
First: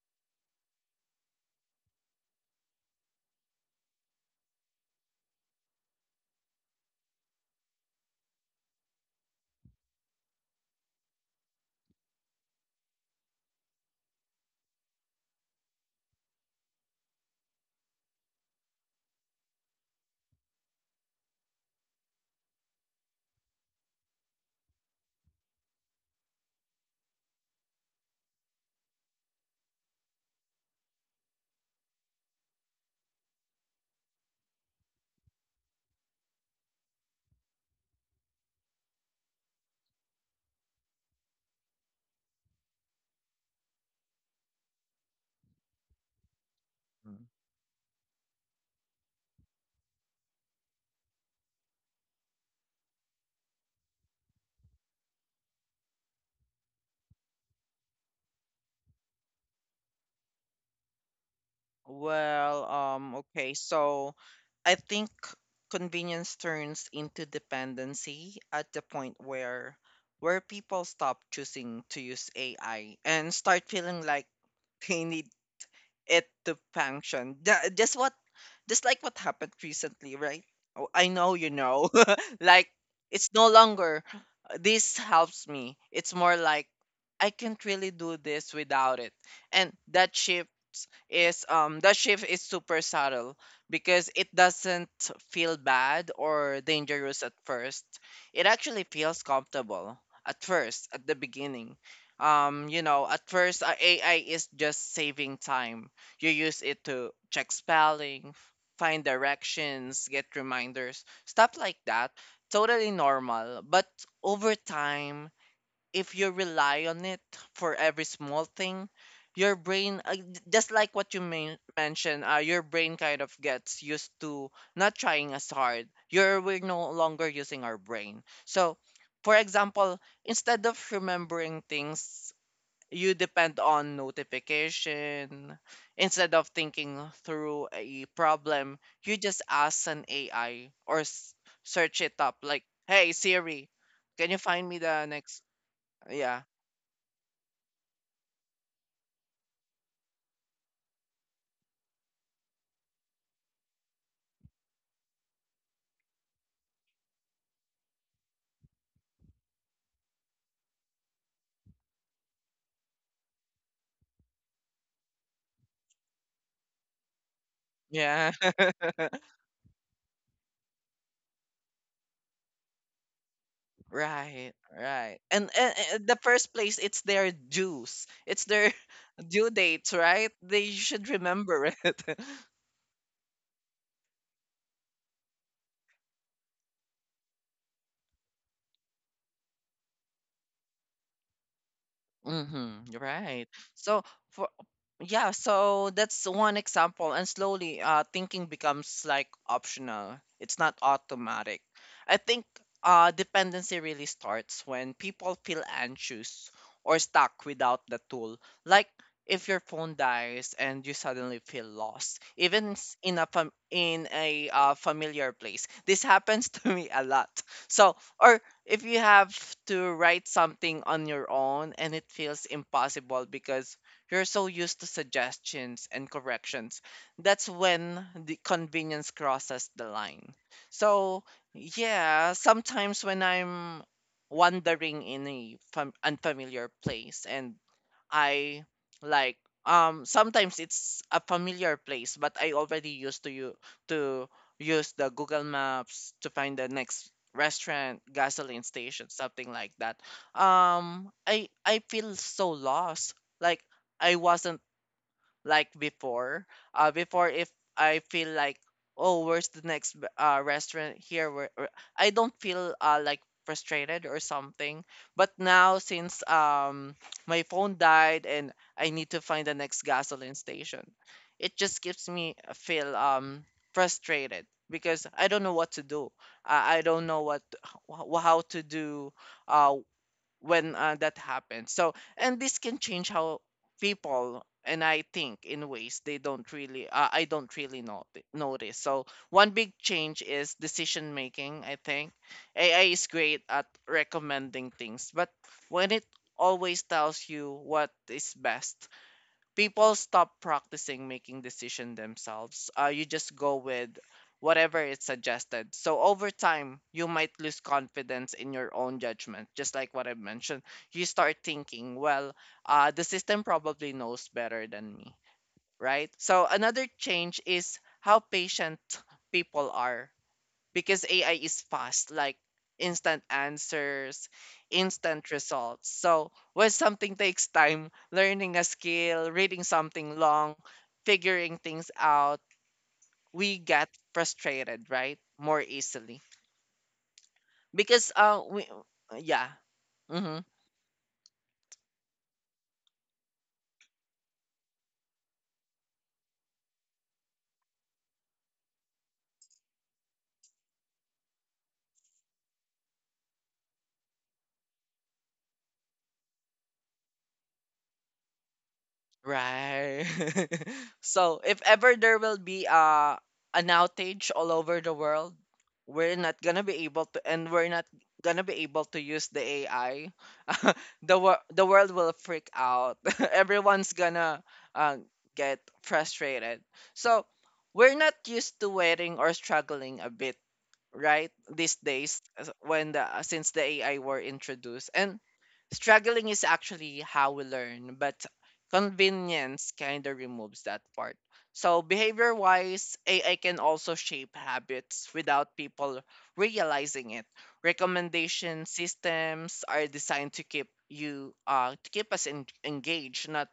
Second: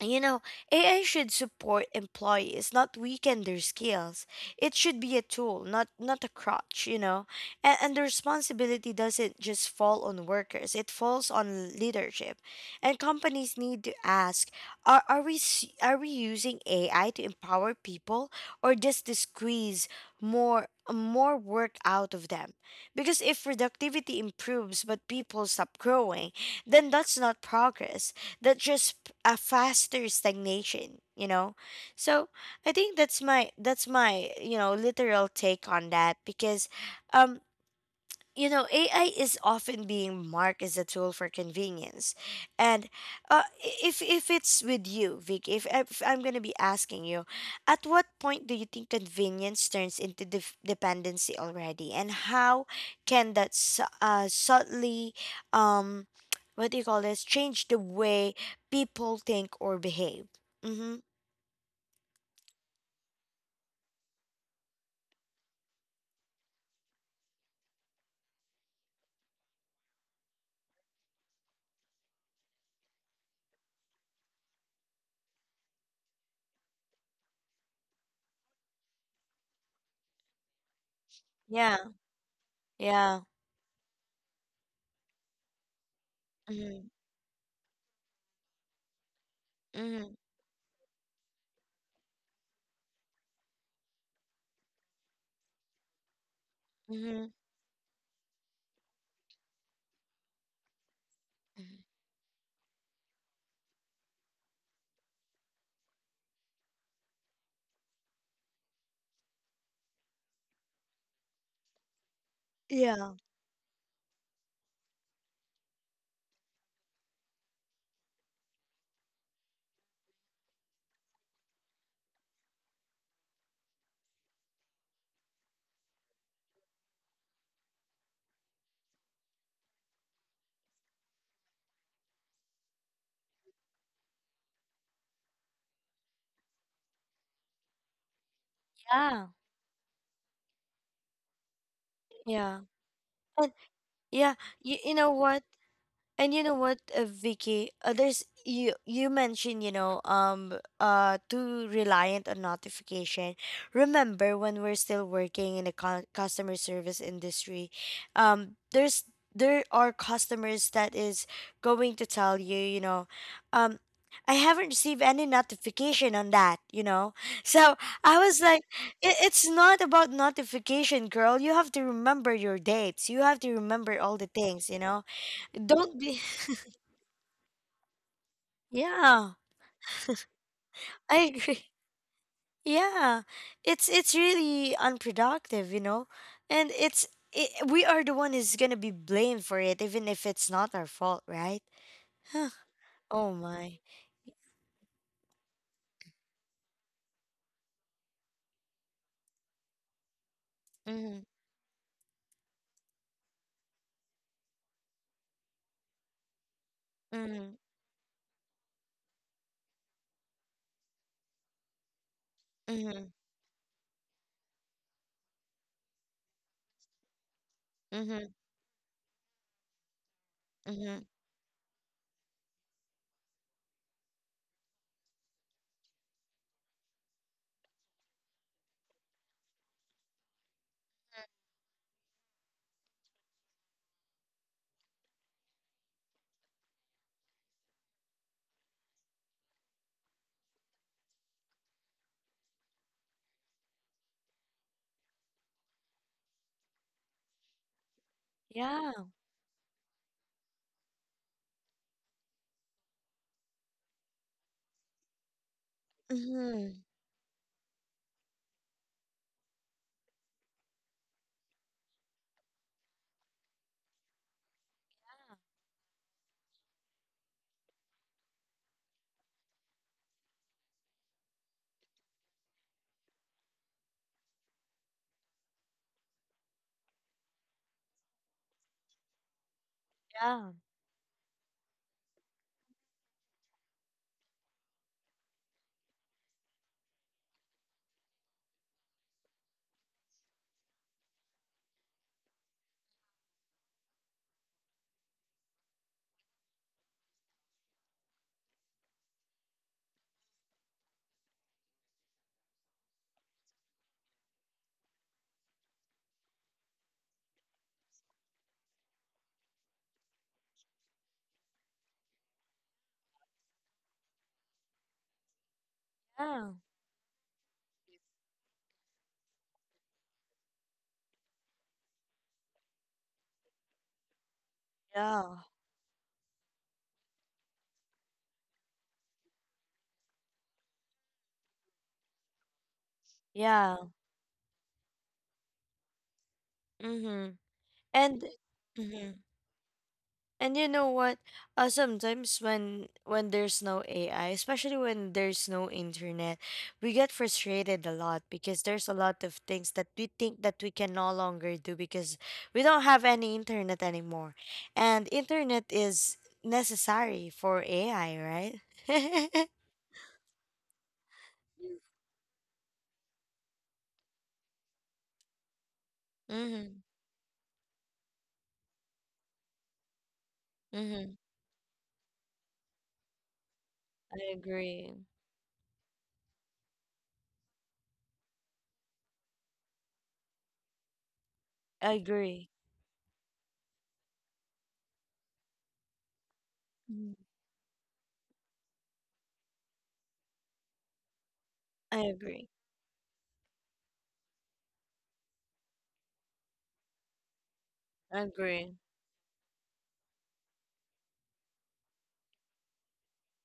you know, AI should support employees, not weaken their skills. It should be a tool, not a crutch, you know. And the responsibility doesn't just fall on workers, it falls on leadership. And companies need to ask, are we using AI to empower people or just to squeeze more more work out of them? Because if productivity improves but people stop growing, then that's not progress, that just a faster stagnation, you know? So I think that's my you know, literal take on that. Because um you know, AI is often being marked as a tool for convenience. And if it's with you, Vic, if I'm going to be asking you, at what point do you think convenience turns into dependency already? And how can that subtly, um, what do you call this, change the way people think or behave? Mm-hmm. Well, okay. So I think convenience turns into dependency at the point where people stop choosing to use AI and start feeling like they need it to function. Just like what happened recently, right? Oh, I know you Yeah. know. Like Yeah. it's no longer this helps me. It's more like Mm-hmm. I can't really do this without it. And that shift is super subtle because it doesn't feel bad or dangerous Mm-hmm. at first. It actually feels comfortable at first, at the beginning. Mm-hmm. You know, at first, AI is just saving time. You use it to check spelling, find directions, get reminders, stuff like that. Totally Yeah. normal. But over time, if you rely on it for every small thing, your brain, just like what you mentioned, your brain kind of gets used to not trying as hard. We're no longer using our brain. So, for example, instead of remembering things, you depend on notification. Instead of thinking through a problem, you Yeah. just ask an AI or search it up, like, Yeah. "Hey Siri, can Yeah, you find me you the know next..." what? And Yeah. you know what, Vicky? There's you mentioned, you know, too reliant on notification. Remember when we're still working in the customer service industry, um there's there are customers that is going to tell you, you know, um. I haven't received any notification on that, you know. So I Yeah. was like, it's not about notification, girl. You have to remember your dates. You have to remember all the Right, things, you know. right, and, and, Don't and the be first place it's their dues, it's their yeah, due dates, right? They should I agree. remember it. Yeah, it's really unproductive, you know, and we are the one who's gonna be blamed for it, even if it's not our fault, right? Mm-hmm. Oh Right. my. So for yeah, so that's one example. And slowly, thinking becomes like optional. It's not Mm-hmm. automatic. I think dependency really starts when people feel anxious or stuck Mm-hmm. without the tool. Like if your phone dies and you suddenly feel lost, even Mm-hmm. In a familiar place. This happens to me a lot. So Mm-hmm. or if you have to write something Mm-hmm. on your own and it feels impossible because you're so used to suggestions and corrections, that's when the convenience crosses the line. So, yeah, sometimes when I'm wandering in a unfamiliar place and I like sometimes it's a familiar place, but I already used to you to use the Google Maps to find the next restaurant, gasoline Yeah. station, something like that. Um, I feel so lost. Like I wasn't like before. Mm-hmm. Before if I feel like, oh, where's the next restaurant here? Where... I don't feel like frustrated or something. But now since my phone died and I need to find the next gasoline station, it just gives me a feel frustrated because I don't know what to do. I don't know how to do. Uh, Yeah. when that happens. So, and this can change how people, and I think in ways they don't really, I don't really notice. So, one big change is decision making. I think AI is great at recommending things, but when it always tells you what is best, people stop practicing making decision themselves. You just go with whatever is suggested. So over time, you might lose confidence in your own judgment. Just like what I mentioned, you start thinking, well, the system probably knows better than me, right? So Yeah. another change is how patient people are, because AI is fast, like instant answers, Yeah. instant results. So when something takes time, learning a skill, reading something long, figuring things out, we Yeah. get frustrated, right? More easily Mm-hmm. because And. we yeah. Mm-hmm. And you know what? Sometimes when there's no AI, especially when there's no internet, we get frustrated a lot because there's a lot of things that we think that we can no longer do because we don't have any internet anymore. And internet is necessary for AI, right? Right. So if ever there will be an outage all over the world, we're not gonna Mm-hmm. be able to, and we're not gonna be able to use the AI. Mm-hmm. The the world will freak out. Everyone's I gonna uh, agree. get frustrated. So we're not used to waiting or struggling a bit, right, these I days, as- agree. when the since the AI were introduced. And struggling is actually Mhm. how we learn, but convenience kind of removes that part. So I behavior agree. wise ai can also shape habits without people realizing it. I Recommendation agree. systems are designed to keep you to keep us engaged, not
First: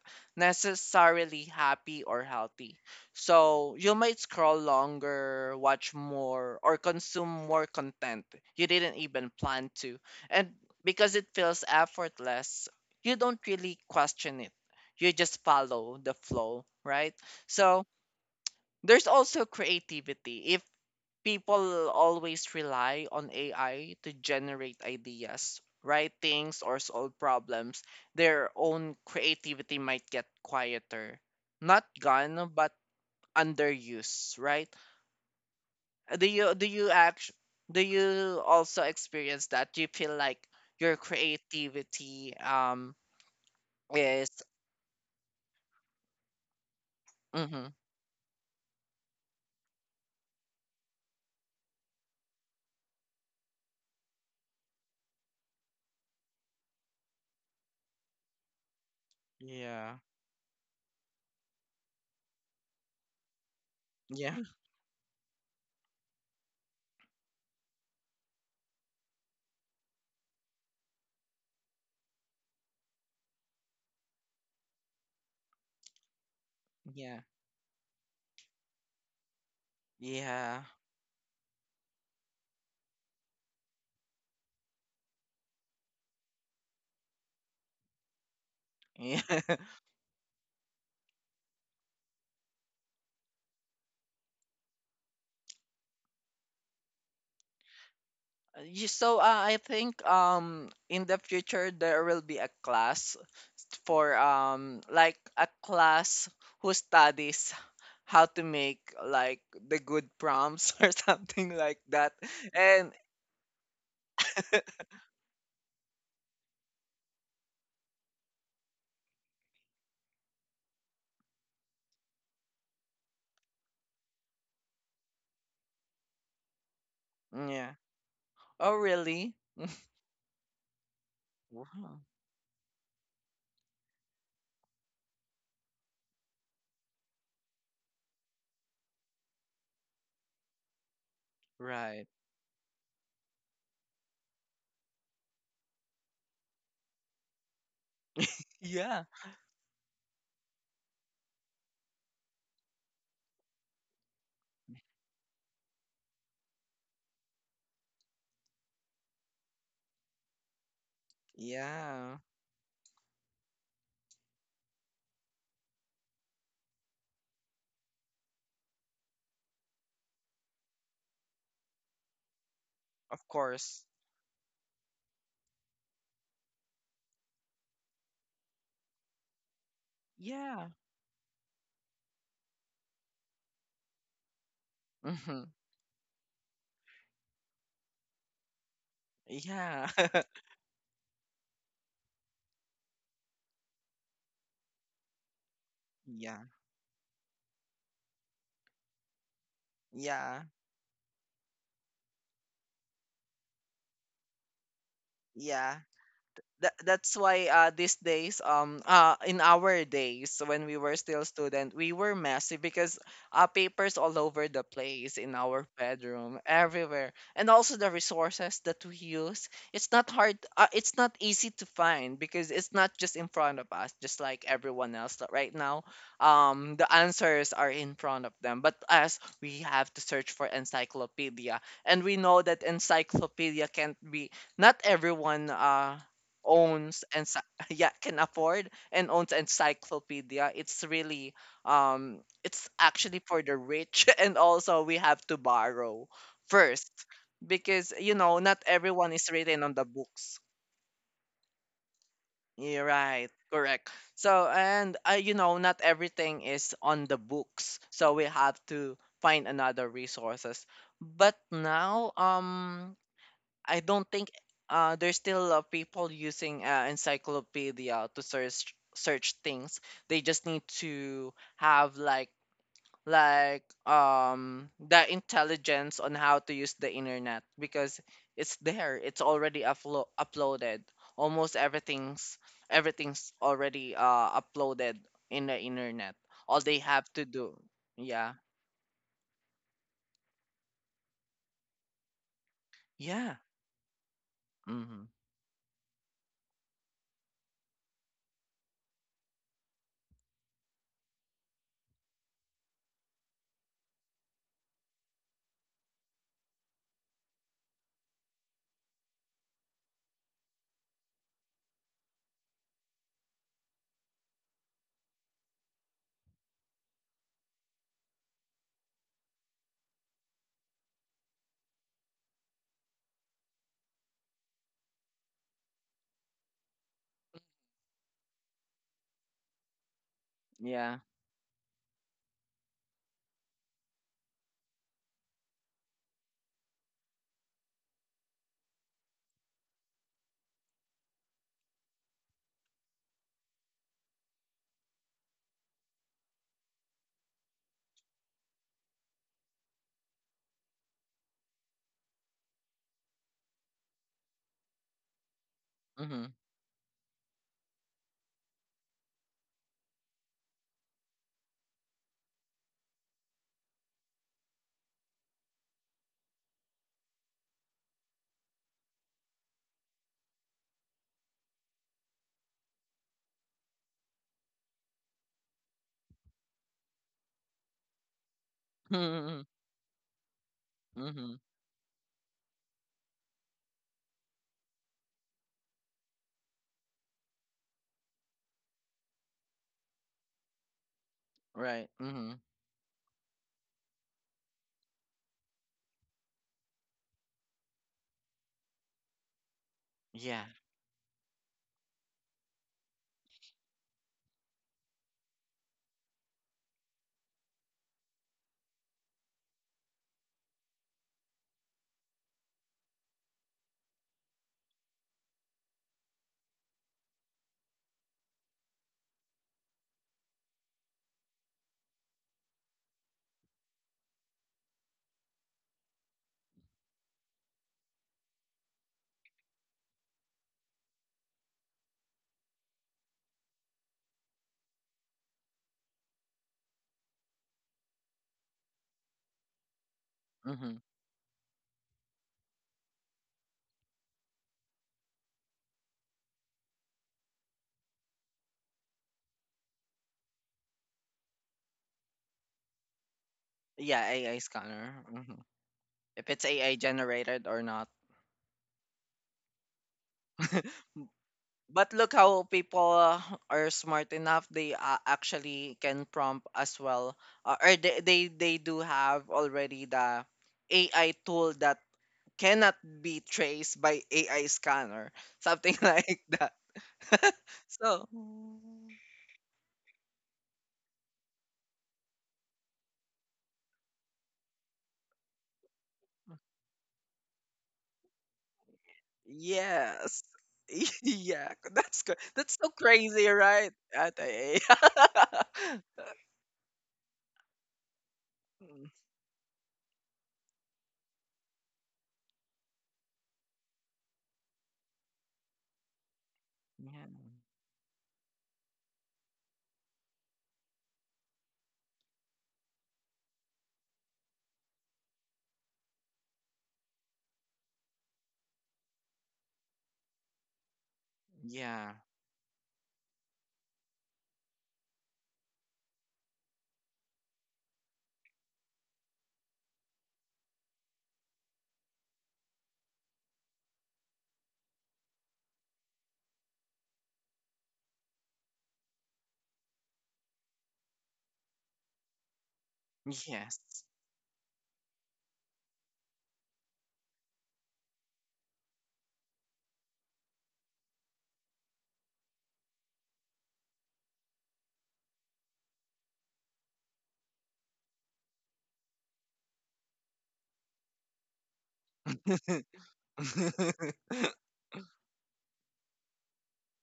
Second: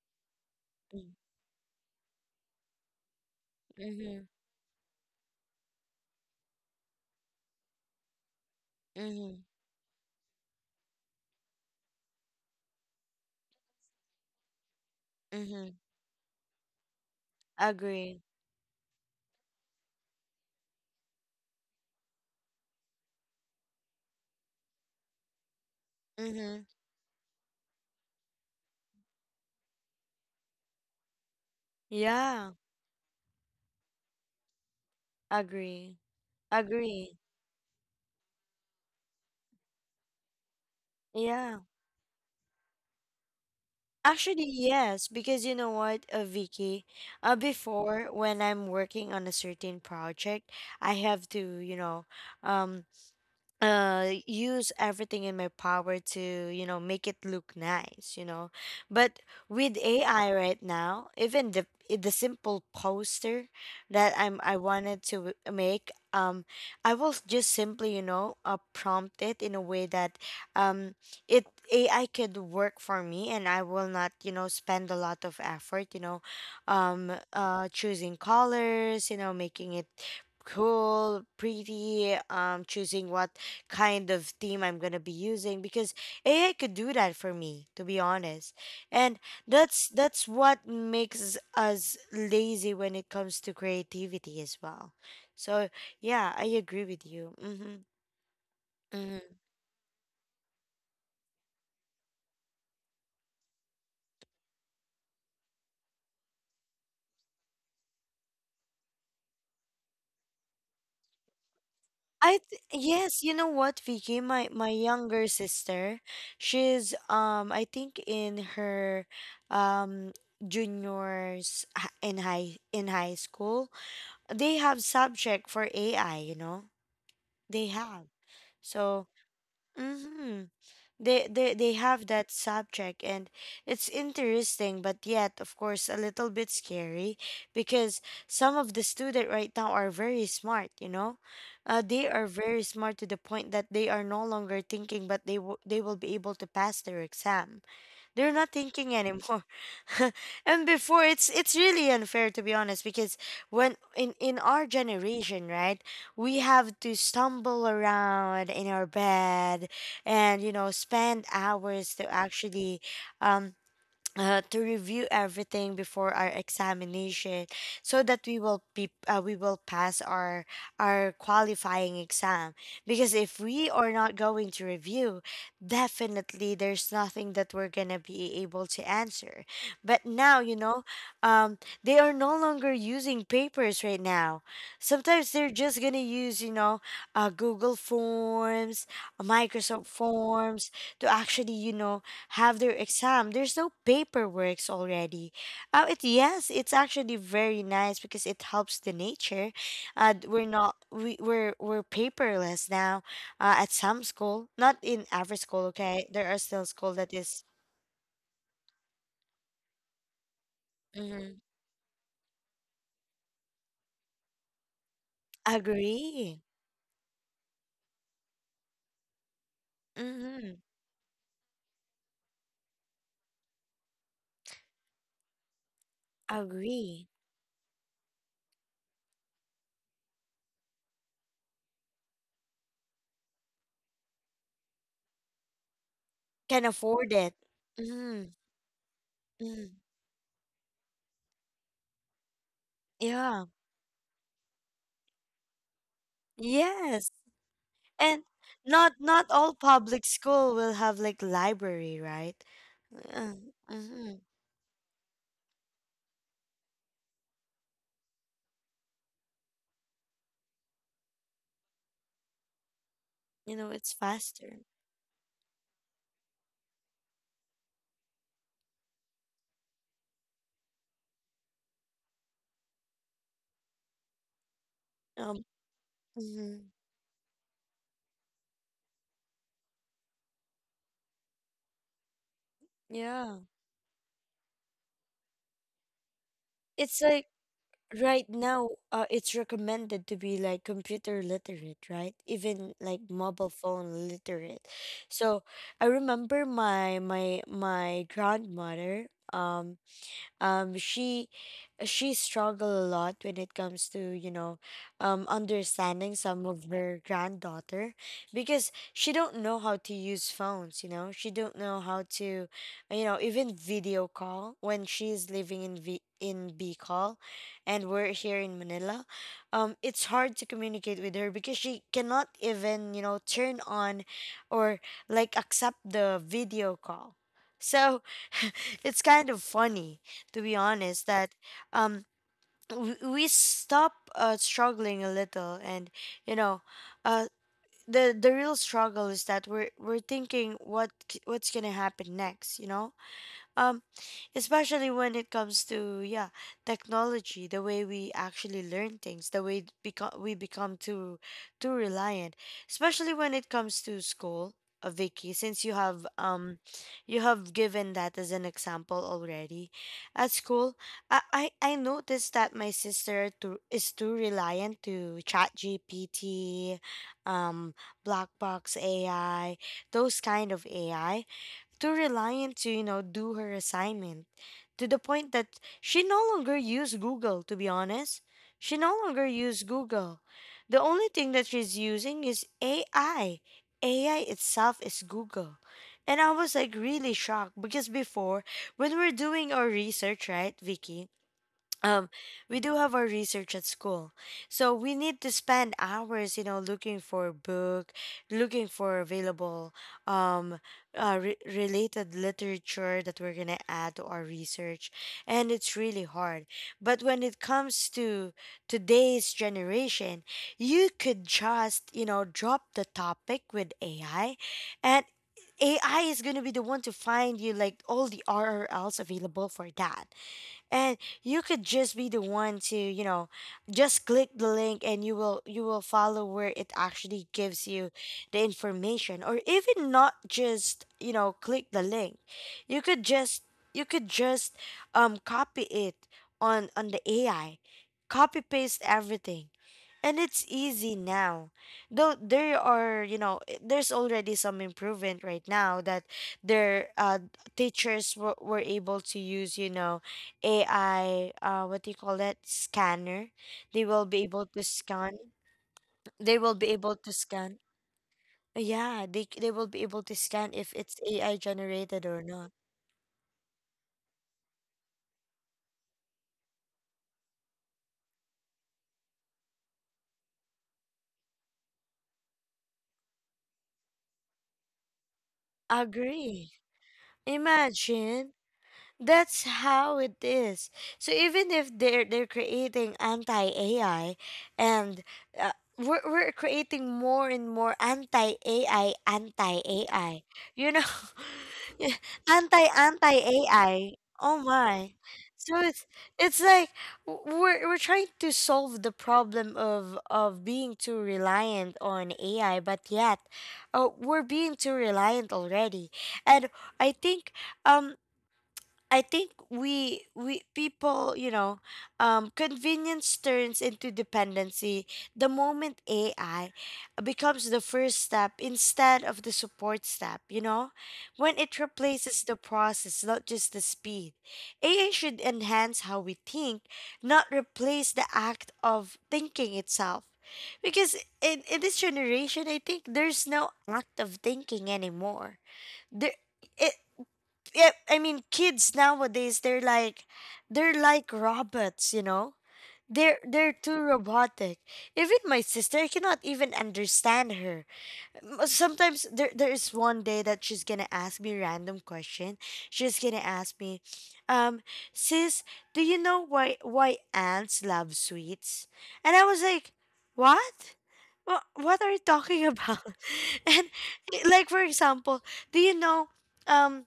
Mm-hmm. necessarily happy or healthy. So you might Mm-hmm. scroll longer, watch more, or consume more content you didn't even plan to. And because it feels effortless, you don't really question it. You just Mm-hmm. follow the flow, right? So Agree. there's also creativity. If people always rely on AI to generate ideas, write Mm-hmm. things, or solve problems, their own creativity might get quieter. Not Yeah, gone, but underused, right? agree. Do you do you Agree. act do you also experience that? Do you feel like your Yeah. creativity is... Actually, yes, because you know what, Vicky, Mm-hmm, before, when I'm working on a certain project, I have to, you know, um, use everything in my power to, you know, make it look nice, you know. But with yeah. AI right now, even the simple poster that Yeah. I wanted to make, I will just simply, you know, prompt it in a way that um it AI could work for me, and I will not, you know, spend a lot of effort, you know, Yeah. Choosing colors, you know, making it Yeah. cool, pretty, choosing what kind of theme I'm going to be using, because AI could do that for me, to be honest. And Yeah. That's what makes us lazy when it comes to creativity as well. So, yeah, I agree with you. Mhm. You... so Mhm. I think in the future there will be a class for like a class who studies how to make like the good prompts or something like that. And yes, you know what, Vicky, my younger sister, she's I think in her um juniors, in high school, they have subject for AI, you know. They yeah. have. Oh, So, really? hmm, they Wow. have that subject, and it's interesting, but yet, of course, a little bit scary because some of the students right now are very smart. You know, they Right. are very smart to the point that they are no longer thinking, but they will be able to pass their exam. They're not thinking Yeah. anymore. And before, it's really unfair, to be honest, because when in our generation, right? We have to stumble around in our bed and, you know, spend hours to Yeah. actually um to review everything before our examination, so that we will be we will pass our qualifying exam, because Of if we course. are not going to review, definitely there's nothing that we're going to be able to answer. But now, you Yeah. know, um, they are no longer using papers right now. Sometimes hmm they're just going to use, you know, google forms, microsoft Yeah. forms to actually, you know, have their exam. There's no paperworks already. It yeah. Yeah. yes, it's actually very nice because it helps the nature. We're Yeah. not we're paperless now. At some school, not in every school. Yeah. Okay, there are still that school that that's is why these days, in our days, when we were still mm-hmm. student, we were messy because papers all over the place in our bedroom, Agree. everywhere. And also the resources that we use, it's not hard, Mm-hmm. It's not easy to find, because it's not just in front of us just like everyone else that right now, the Agree. answers are in front of them. But us, we have to search for encyclopedia. And we know that encyclopedia can't be, not everyone Can owns, afford and it. yeah, can Mm-hmm. afford and owns Mm-hmm. encyclopedia. It's really it's actually for Yeah. the rich. And also we have to borrow first, Yes. because you And know, not not everyone is all written on the public books. school will have like library, right? You're right, Uh, correct. Mm-hmm. So, and you know, not everything is on the books, so we have to find another resources. But now, um, You know, I it's don't think faster. There's still people using encyclopedia to search things. They just need to have like, the Um, intelligence on how to mhm, use the internet, because it's there. It's already uploaded. Almost everything's Everything's yeah. already uploaded in the internet. All they It's have to like do, right yeah, now, it's recommended to be like computer literate, right? Even like yeah, mobile phone literate. mm-hmm. So I remember my grandmother. Um, she struggled a lot when it comes to, you know, understanding some of her granddaughter, because she don't know how to use phones, you know. She don't know how to, you know, even video call. When she's living in v in Bicol and we're here in Manila, it's hard to communicate with her because she cannot even, you know, turn on or like accept the video call. So it's kind of funny, to be yeah, honest, that um we stop struggling a little. And you know, uh the real struggle is that we're thinking what what's gonna happen next, you know? um especially when it comes to, yeah, technology, the way we actually learn things, the way become we become too reliant, especially when it comes to school. Uh, Vicky, since mm-hmm. You have given that as an example already, at school, I noticed that my sister too, is too reliant to chat GPT, um black box AI, those kind of AI, too reliant to, you know, do her assignment, to the point that she no longer used Google, to be honest. She no longer mm-hmm. used Google. The only thing that she's using is AI. AI itself is Google. And I was like really shocked because before, when we're doing our research, right, Vicky? Right. um, Mm-hmm. we do have our research at school, so we need to spend hours, you know, looking for a book, looking for available Yeah. um, related literature that we're gonna add to our research, and it's really hard. But when it comes to today's generation, you could just, you know, drop the topic with AI, and AI is going to be the one to find you like all the RRLs available for that. And you could just be the one to, you know, just click the link, and you will follow where it actually gives you the information. Or even not just, you know, click the link, you could just you could just copy it on the AI, copy paste everything, and it's Mm-hmm. easy now. Though there are, you know, there's already some improvement right now that their teachers were able to use, you know, AI, what do you call that? Scanner. They will Yeah, be AI able to scanner. scan. Hmm If They it's will be AI able to generated scan. or not. Yeah, they will be able to scan if it's AI But generated look or how not. people are smart enough. They actually can prompt as well, or they do have already the AI tool that cannot be traced by AI scanner, something like Agree. that. so Imagine. That's how it is. So even if they're creating anti AI, and uh, we're creating more and more anti AI, anti AI, yes. you know. Yeah, Yeah, that's good. That's anti so anti crazy, right, AI. Oh Ate? my. So it's like we're trying to solve the problem of being too reliant on AI, but yet, we're being too reliant already. And I Yeah. think um I think we people, convenience turns into dependency the moment AI becomes the first step instead of the support step, you know? When it Yeah. replaces the process, not just the speed. AI should enhance how we think, not replace the act of thinking itself. Because in this generation, I think there's no act of thinking anymore. There, yeah, I mean, kids nowadays they're like robots, you know. They're Yes. too robotic. Even my sister, I cannot even understand her. Sometimes there is one day that she's gonna ask me random question. She's gonna ask me, um, sis, do you know why ants love sweets? And I was like, what? What are you talking about? And like for example, do you know, um?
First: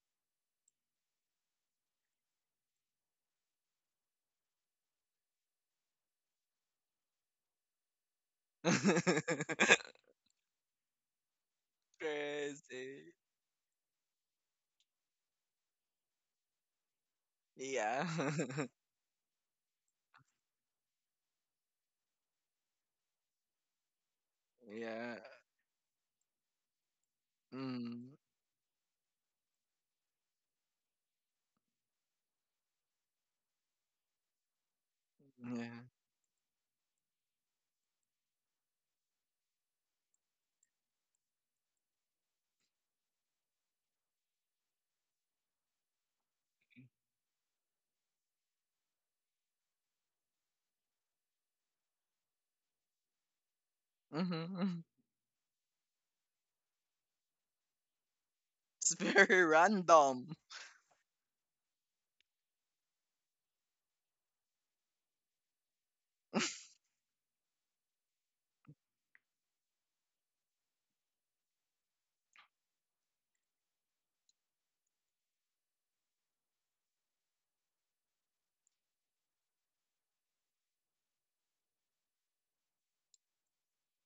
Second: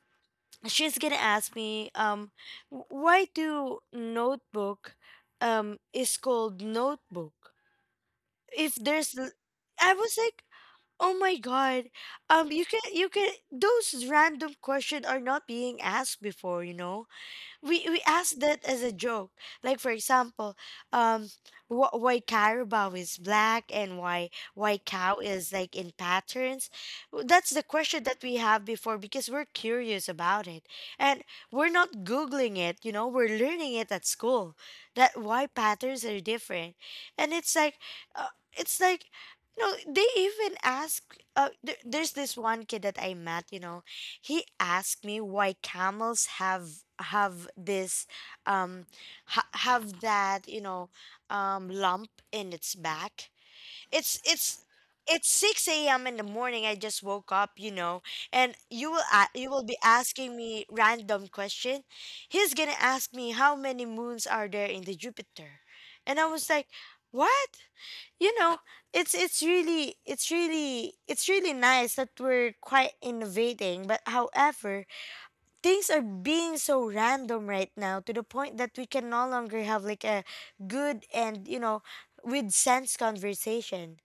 she's gonna ask me Why do notebook is called notebook if there's I was like, oh my god. You can Crazy. Those random questions are not being asked before, you know. We Yeah. asked that as a joke. Like for example, um, why carabao is black and why cow Yeah. is like in patterns. That's the question Mm. that we have before because we're curious about it, and we're not googling it. You know, we're learning it at school. That why Yeah. patterns are different, and it's like, uh, it's like. No, they even ask. There's this one kid that I met, you know, he asked me why camels have have this um have that, you know, lump in its back. it's it's Mm-hmm. it's 6 a.m in the morning. I just woke up, you know, and you It's will very you will be random. asking me random question. He's gonna ask me, how many moons are there in the jupiter? And I was like, what? You know, it's really nice that we're quite innovating, but however, things are being so random right now to the point that we can no longer have like a good and, you know, with sense conversation.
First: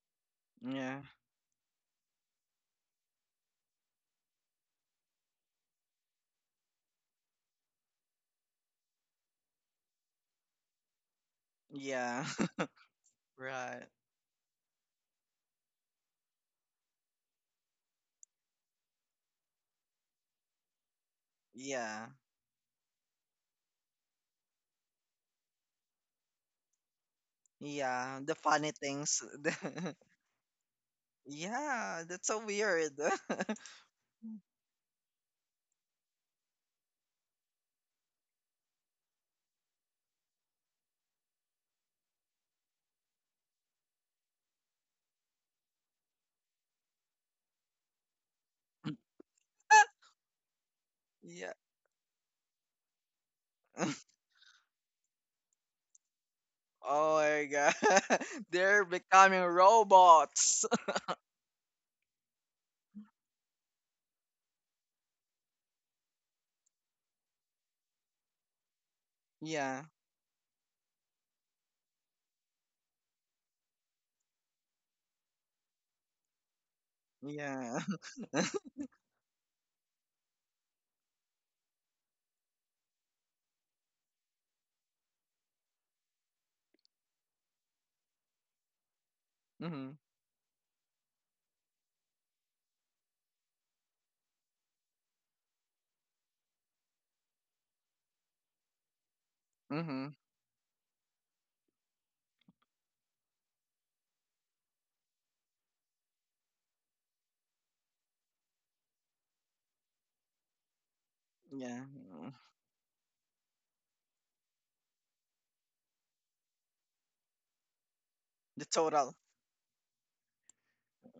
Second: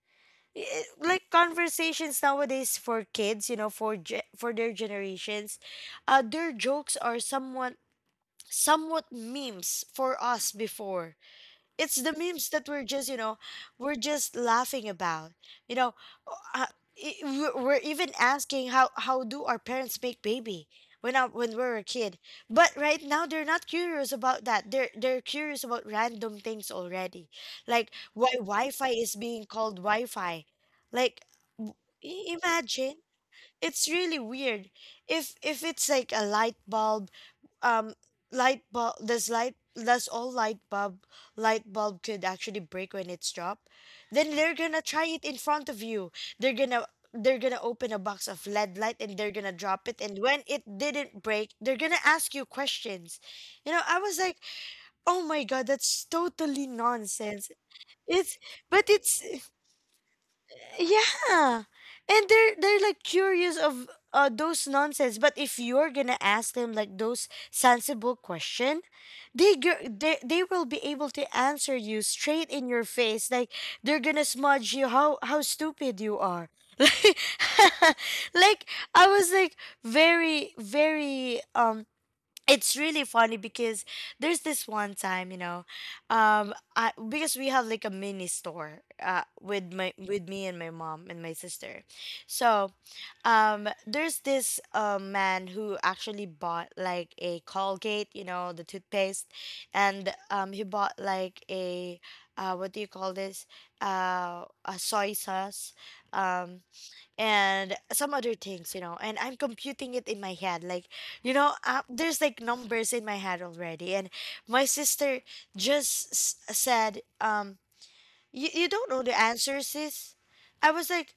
I- Yeah. Like conversations nowadays for kids, you know, for their generations, their jokes are somewhat somewhat memes for us before. It's the Yeah. memes that we're just, you know, Right. we're just laughing about, you know. uh, we're even asking how do our parents make baby when we were a Yeah. kid. But right now they're not curious about that. They're curious about random things already, like Yeah. why The funny wi-fi is things. being called The... wi-fi. Like, yeah. That's so weird. imagine. It's really weird. If it's like a light bulb, um light bulb, this light this all light bulb could actually break when it's dropped, then they're gonna try it in front of you. they're gonna they're gonna open a box of lead light and they're gonna drop it, and when it didn't yeah. break, they're gonna ask you questions. You know, I was like, oh my god, that's totally Oh my nonsense. god. It's They're but it's becoming robots. Yeah. And they're like curious of those nonsense. But if you're gonna ask them like those sensible question, they yeah. gr- they they will be able to answer you straight in your face. Like, they're gonna smudge you how stupid you are. Yeah. Like, like I was like, very very it's really funny because there's this one time, you know. I Because we have like a mini store with my Mhm, with me and my mom and my sister. So, there's this man who actually bought like a colgate, you know, the toothpaste. And mhm, he bought like a what do you call this a soy sauce, um and some other things, you know, and I'm computing it in my head. Like, yeah, there's mm, like numbers in my head already. And my sister said, you, the don't know total. the answer, sis. I was like,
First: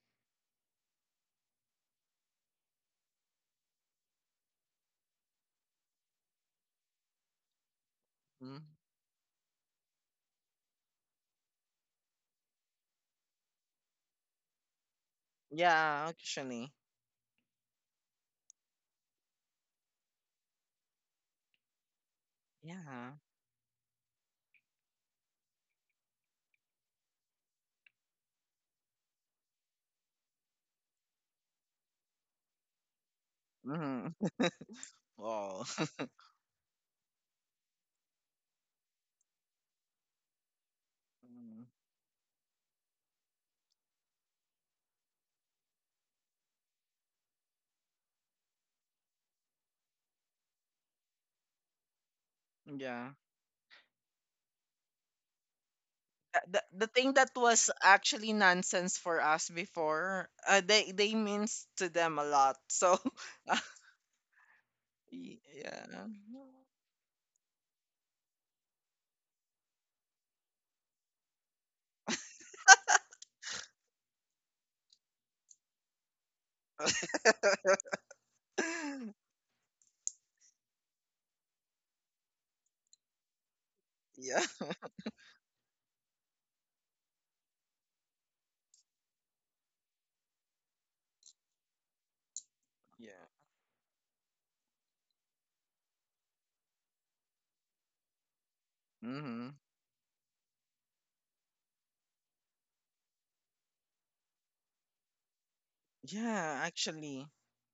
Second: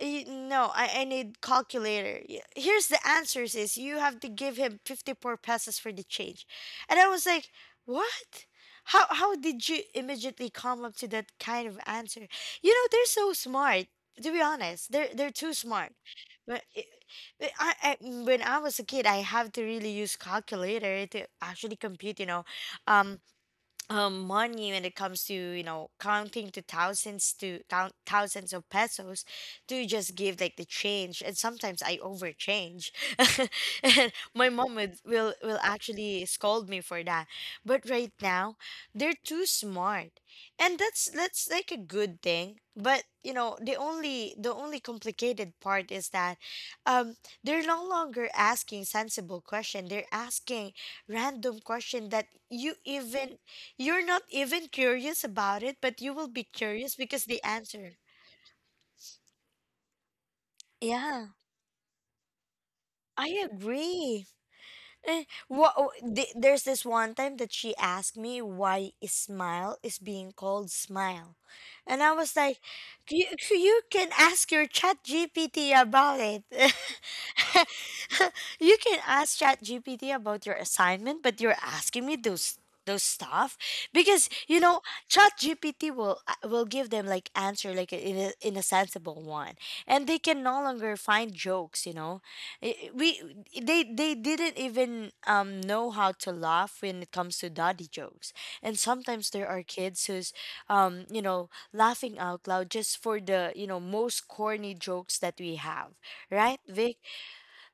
No, I need calculator. Here's the answers is you have to give him 54 pesos for the change. And I was like, what? Mhm. How did you immediately come up to that kind of answer? You know, they're so smart. To be honest, they're too smart. Yeah, But actually, it, but I when I was a kid, I have to really use calculator to actually compute. You know, yeah. um, money when it comes to, you know, counting to thousands to thousands of pesos to just give like the change, and sometimes I overchange. Mhm. And my mom would, will Wow. actually scold me for that. But right now they're too smart, and that's Mm, like a good thing, but you know, the only complicated part is that, um they're no longer asking sensible question. They're asking random question that you yeah. even, you're not even curious about it, but you will be the curious thing because that the was answer. actually nonsense for us before, they Yeah, means to them a lot. So, I agree. Yeah. There's this one time that she asked me, why is Smile is being called Smile. And I was like, you can ask your chat GPT about it. You can ask ChatGPT about your assignment, but you're asking me those stuff, because yeah. you know, ChatGPT will give them like answer like in a sensible one, and they can no longer find jokes. You know, I- we Yeah. They didn't even know how to laugh when it comes to daddy jokes, and sometimes there Mhm. are kids who's you know, laughing out loud just for the, you know, most corny jokes that we have, right, Yeah, Vic? actually.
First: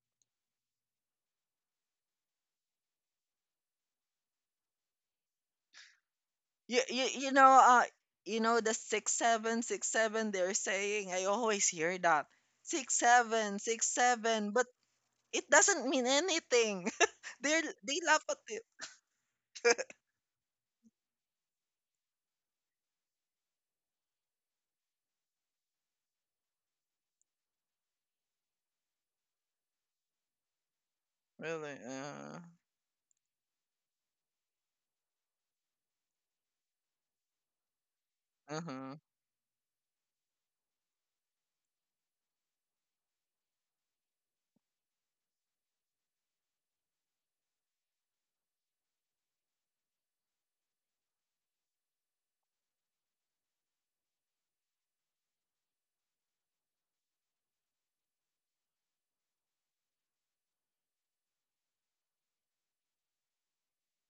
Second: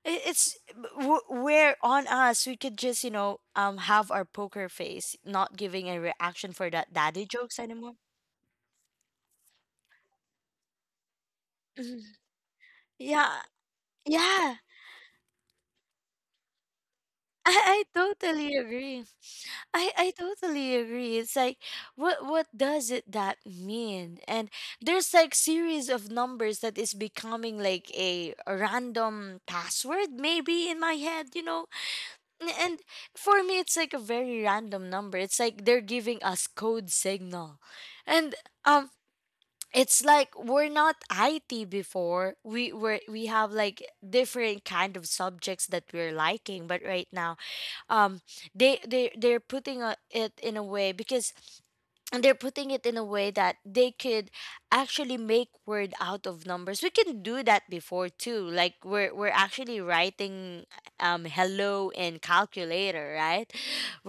It's we're on us. We could just, you know, have our poker face, not giving a reaction for that daddy You know, jokes anymore. you know the 6 7, 6 7. They're saying, I always hear Mhm. that six Yeah, seven, 6 7, yeah. but it doesn't mean anything. They're, I they laugh at totally it. agree. I totally agree. It's like, what does it that mean? And there's like series of numbers that is becoming like a random password maybe in my head, you know? Really? And for me, it's like a very random number. It's like they're giving us code signal, and, um, Uh-huh. it's like we're not IT before. We were we have like different kind of subjects that we're liking, but right now, um, they're putting it in a way, because and they're putting it in a way that they could actually make word out of numbers. We can do that before too. Like, we're actually writing hello in calculator, right?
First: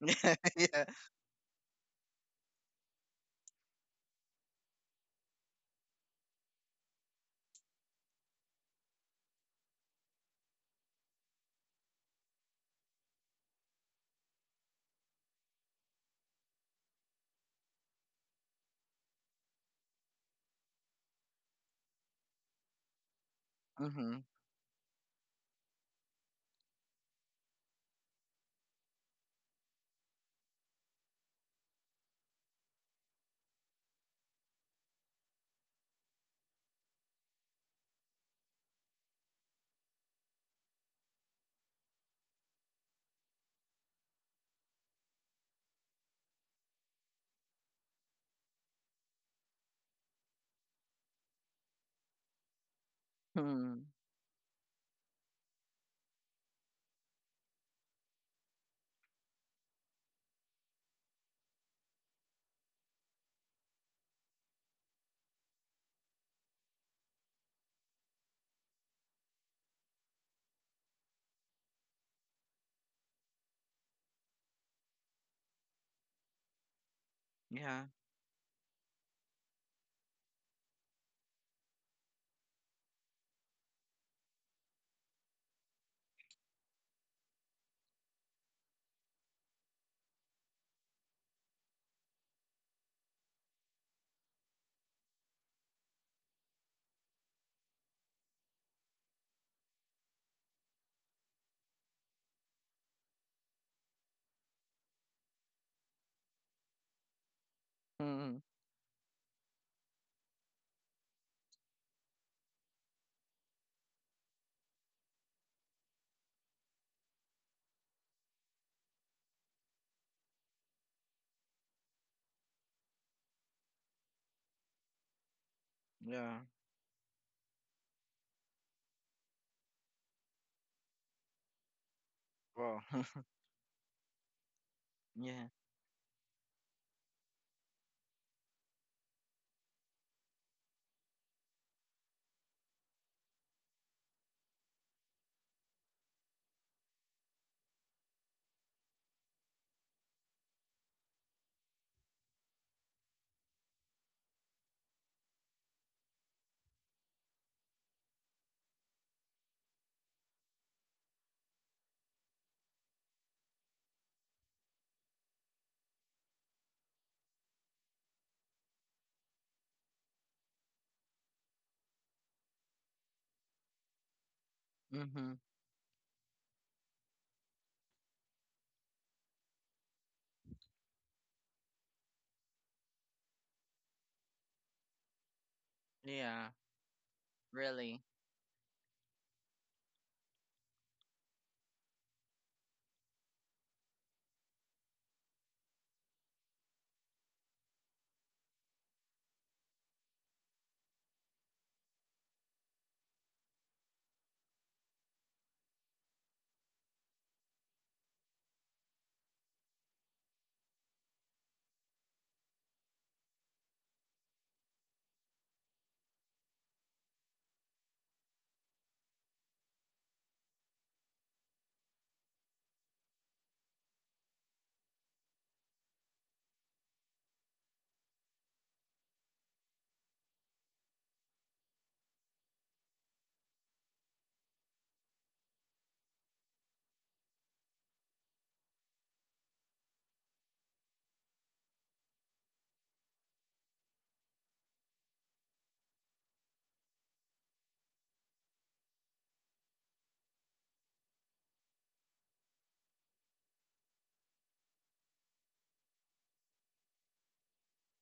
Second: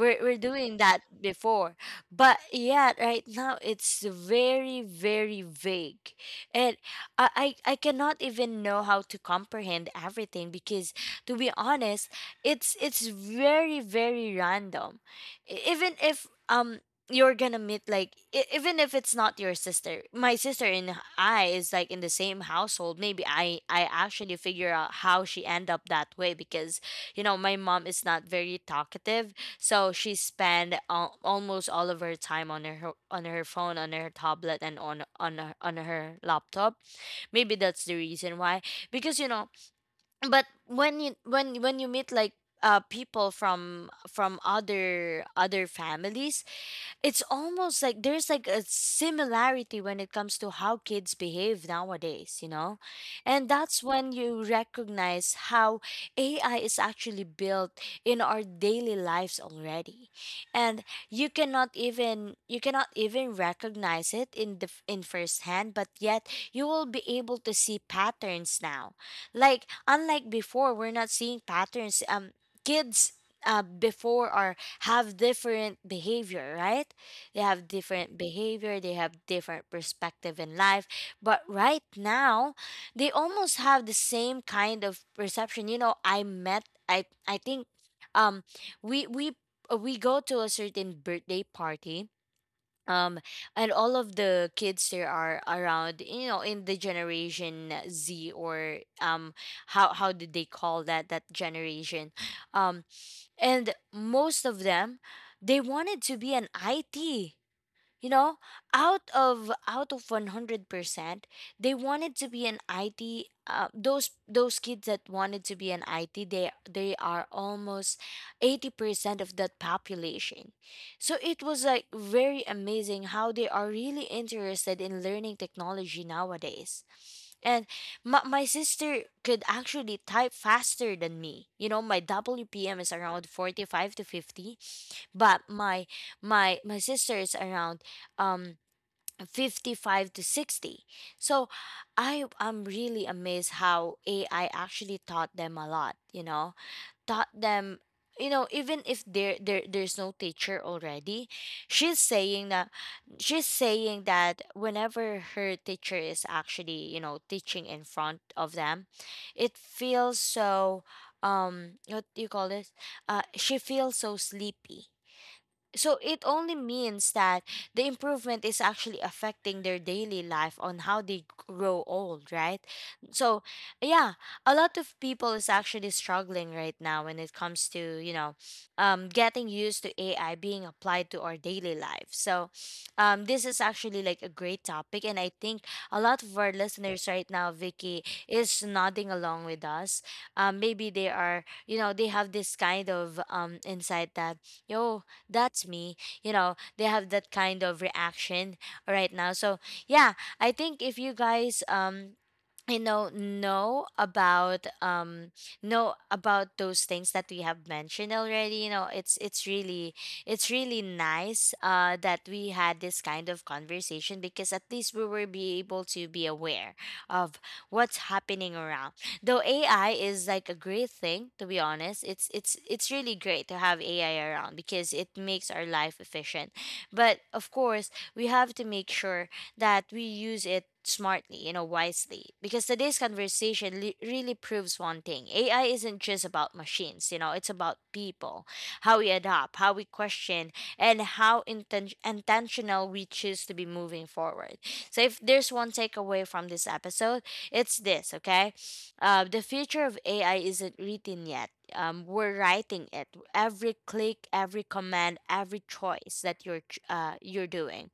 Yeah. we're doing Yeah. that before. But yeah, right now it's very very vague. And I cannot even know how to comprehend everything, because to be honest, it's very very random. Even if you're gonna meet like, even if it's not your sister, my sister and I is like in the same household. Maybe i Mm-hmm. actually figure out how she end up that way, because you know, my mom is not very talkative. So she spend almost all of her time on her phone, on her tablet, and on her laptop. Maybe that's the reason why. Because you know, but when you when you meet like people from other other families, it's almost like there's like a similarity when it comes to how kids behave nowadays, you know? And Hmm. that's when you recognize how AI is actually built in our daily lives already. And you cannot even recognize it in in first hand, but yet you will be able to see patterns now. Like, unlike before, we're not seeing patterns. Kids before are have different behavior, right? They have Yeah. different behavior, they have different perspective in life. But right now, they almost have the same kind of perception. You know, I met I think, um we we we go to a certain birthday party, um and all of the kids there are around, you know, in the generation z, or how did they call that that generation, um and most of them, they wanted to be an it, you Hmm. know. Out of 100%, they wanted to be an IT. Those kids that wanted to be an IT, they are almost 80% of that population. So it was like very amazing how they are really interested in learning technology Yeah. nowadays. And my sister could actually type faster than me. You know, my Well. WPM is around 45 to 50, but yeah. my sister is around um 55 to 60. So I'm really amazed how ai actually taught them a lot, you know, taught them. You know, even if there there's no teacher already, she's saying that whenever her teacher is actually, you know, teaching in front of them, it feels so, what do you call this she feels so sleepy. So it only means that the improvement is actually affecting their daily life on how they grow old, right? So yeah, a lot of Mm-hmm. people is actually struggling right now when it comes to, you know, getting used to ai being applied to our daily life. So this is actually like a great topic, and I think a lot of Yeah. our listeners right now, Really. vicky is nodding along with us. Maybe they are, you know, they have this kind of insight that, yo that's me. You know, they have that kind of reaction right now. So yeah, I think if you guys know about, know about those things that we have mentioned already. You know, it's really nice that we had this kind of conversation, because at least we will be able to be aware of what's happening around. Though ai is like a great thing, to be honest, it's really great to have ai around because it makes our life efficient. But of course we have to make sure that we use it smartly, you know, wisely. Because today's conversation really proves one thing. AI isn't just about machines, you know, it's about people, how we adapt, how we question, and how intentional we choose to be moving forward. So, if there's one takeaway from this episode, it's this, okay? The future of AI isn't written yet. We're writing it. Every click, every command, every choice that you're you're doing.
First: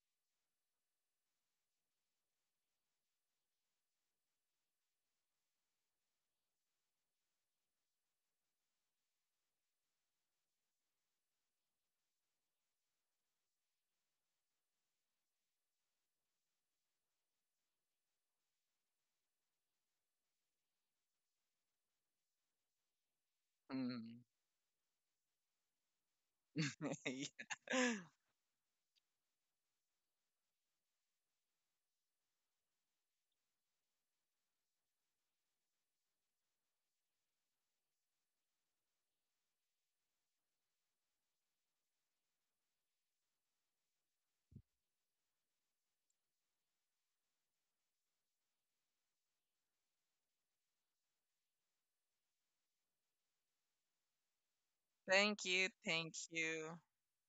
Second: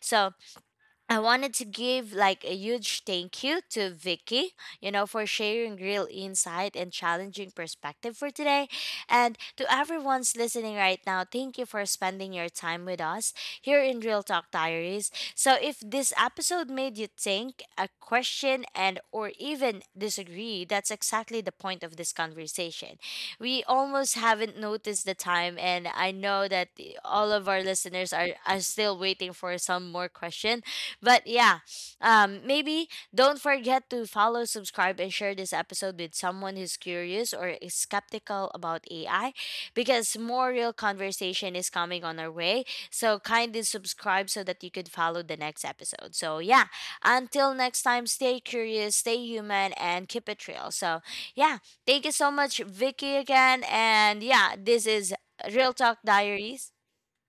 So I wanted to give like a huge thank you to Vicky, you know, for sharing real insight and challenging perspective for today. And to everyone's listening right now, thank you for spending your time with us here in Real Talk Diaries. So if this episode made you think, a question and or even disagree, that's exactly the point of this conversation. We almost Mm. haven't noticed the time, and I know that yeah. all of our listeners are still waiting for some more question. But yeah, maybe don't forget to follow, subscribe, and share this episode with someone who's curious or is skeptical about AI, because more real conversation is coming on our way. So kindly subscribe so that you could follow the next episode. So yeah, until next time, stay curious, stay human, and keep it real. So yeah, thank you so much, Vicky, again. And yeah, this is Thank you. Real Talk Thank Diaries. you.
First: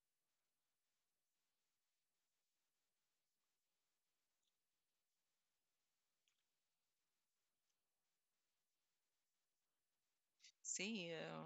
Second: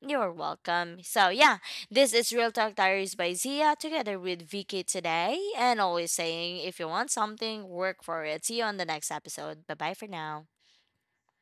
You're welcome. So, yeah, this is Real Talk Diaries by Zia together with Vicky today, and always saying, if you want something, work for it. See you on the next episode. Bye bye for now. See you.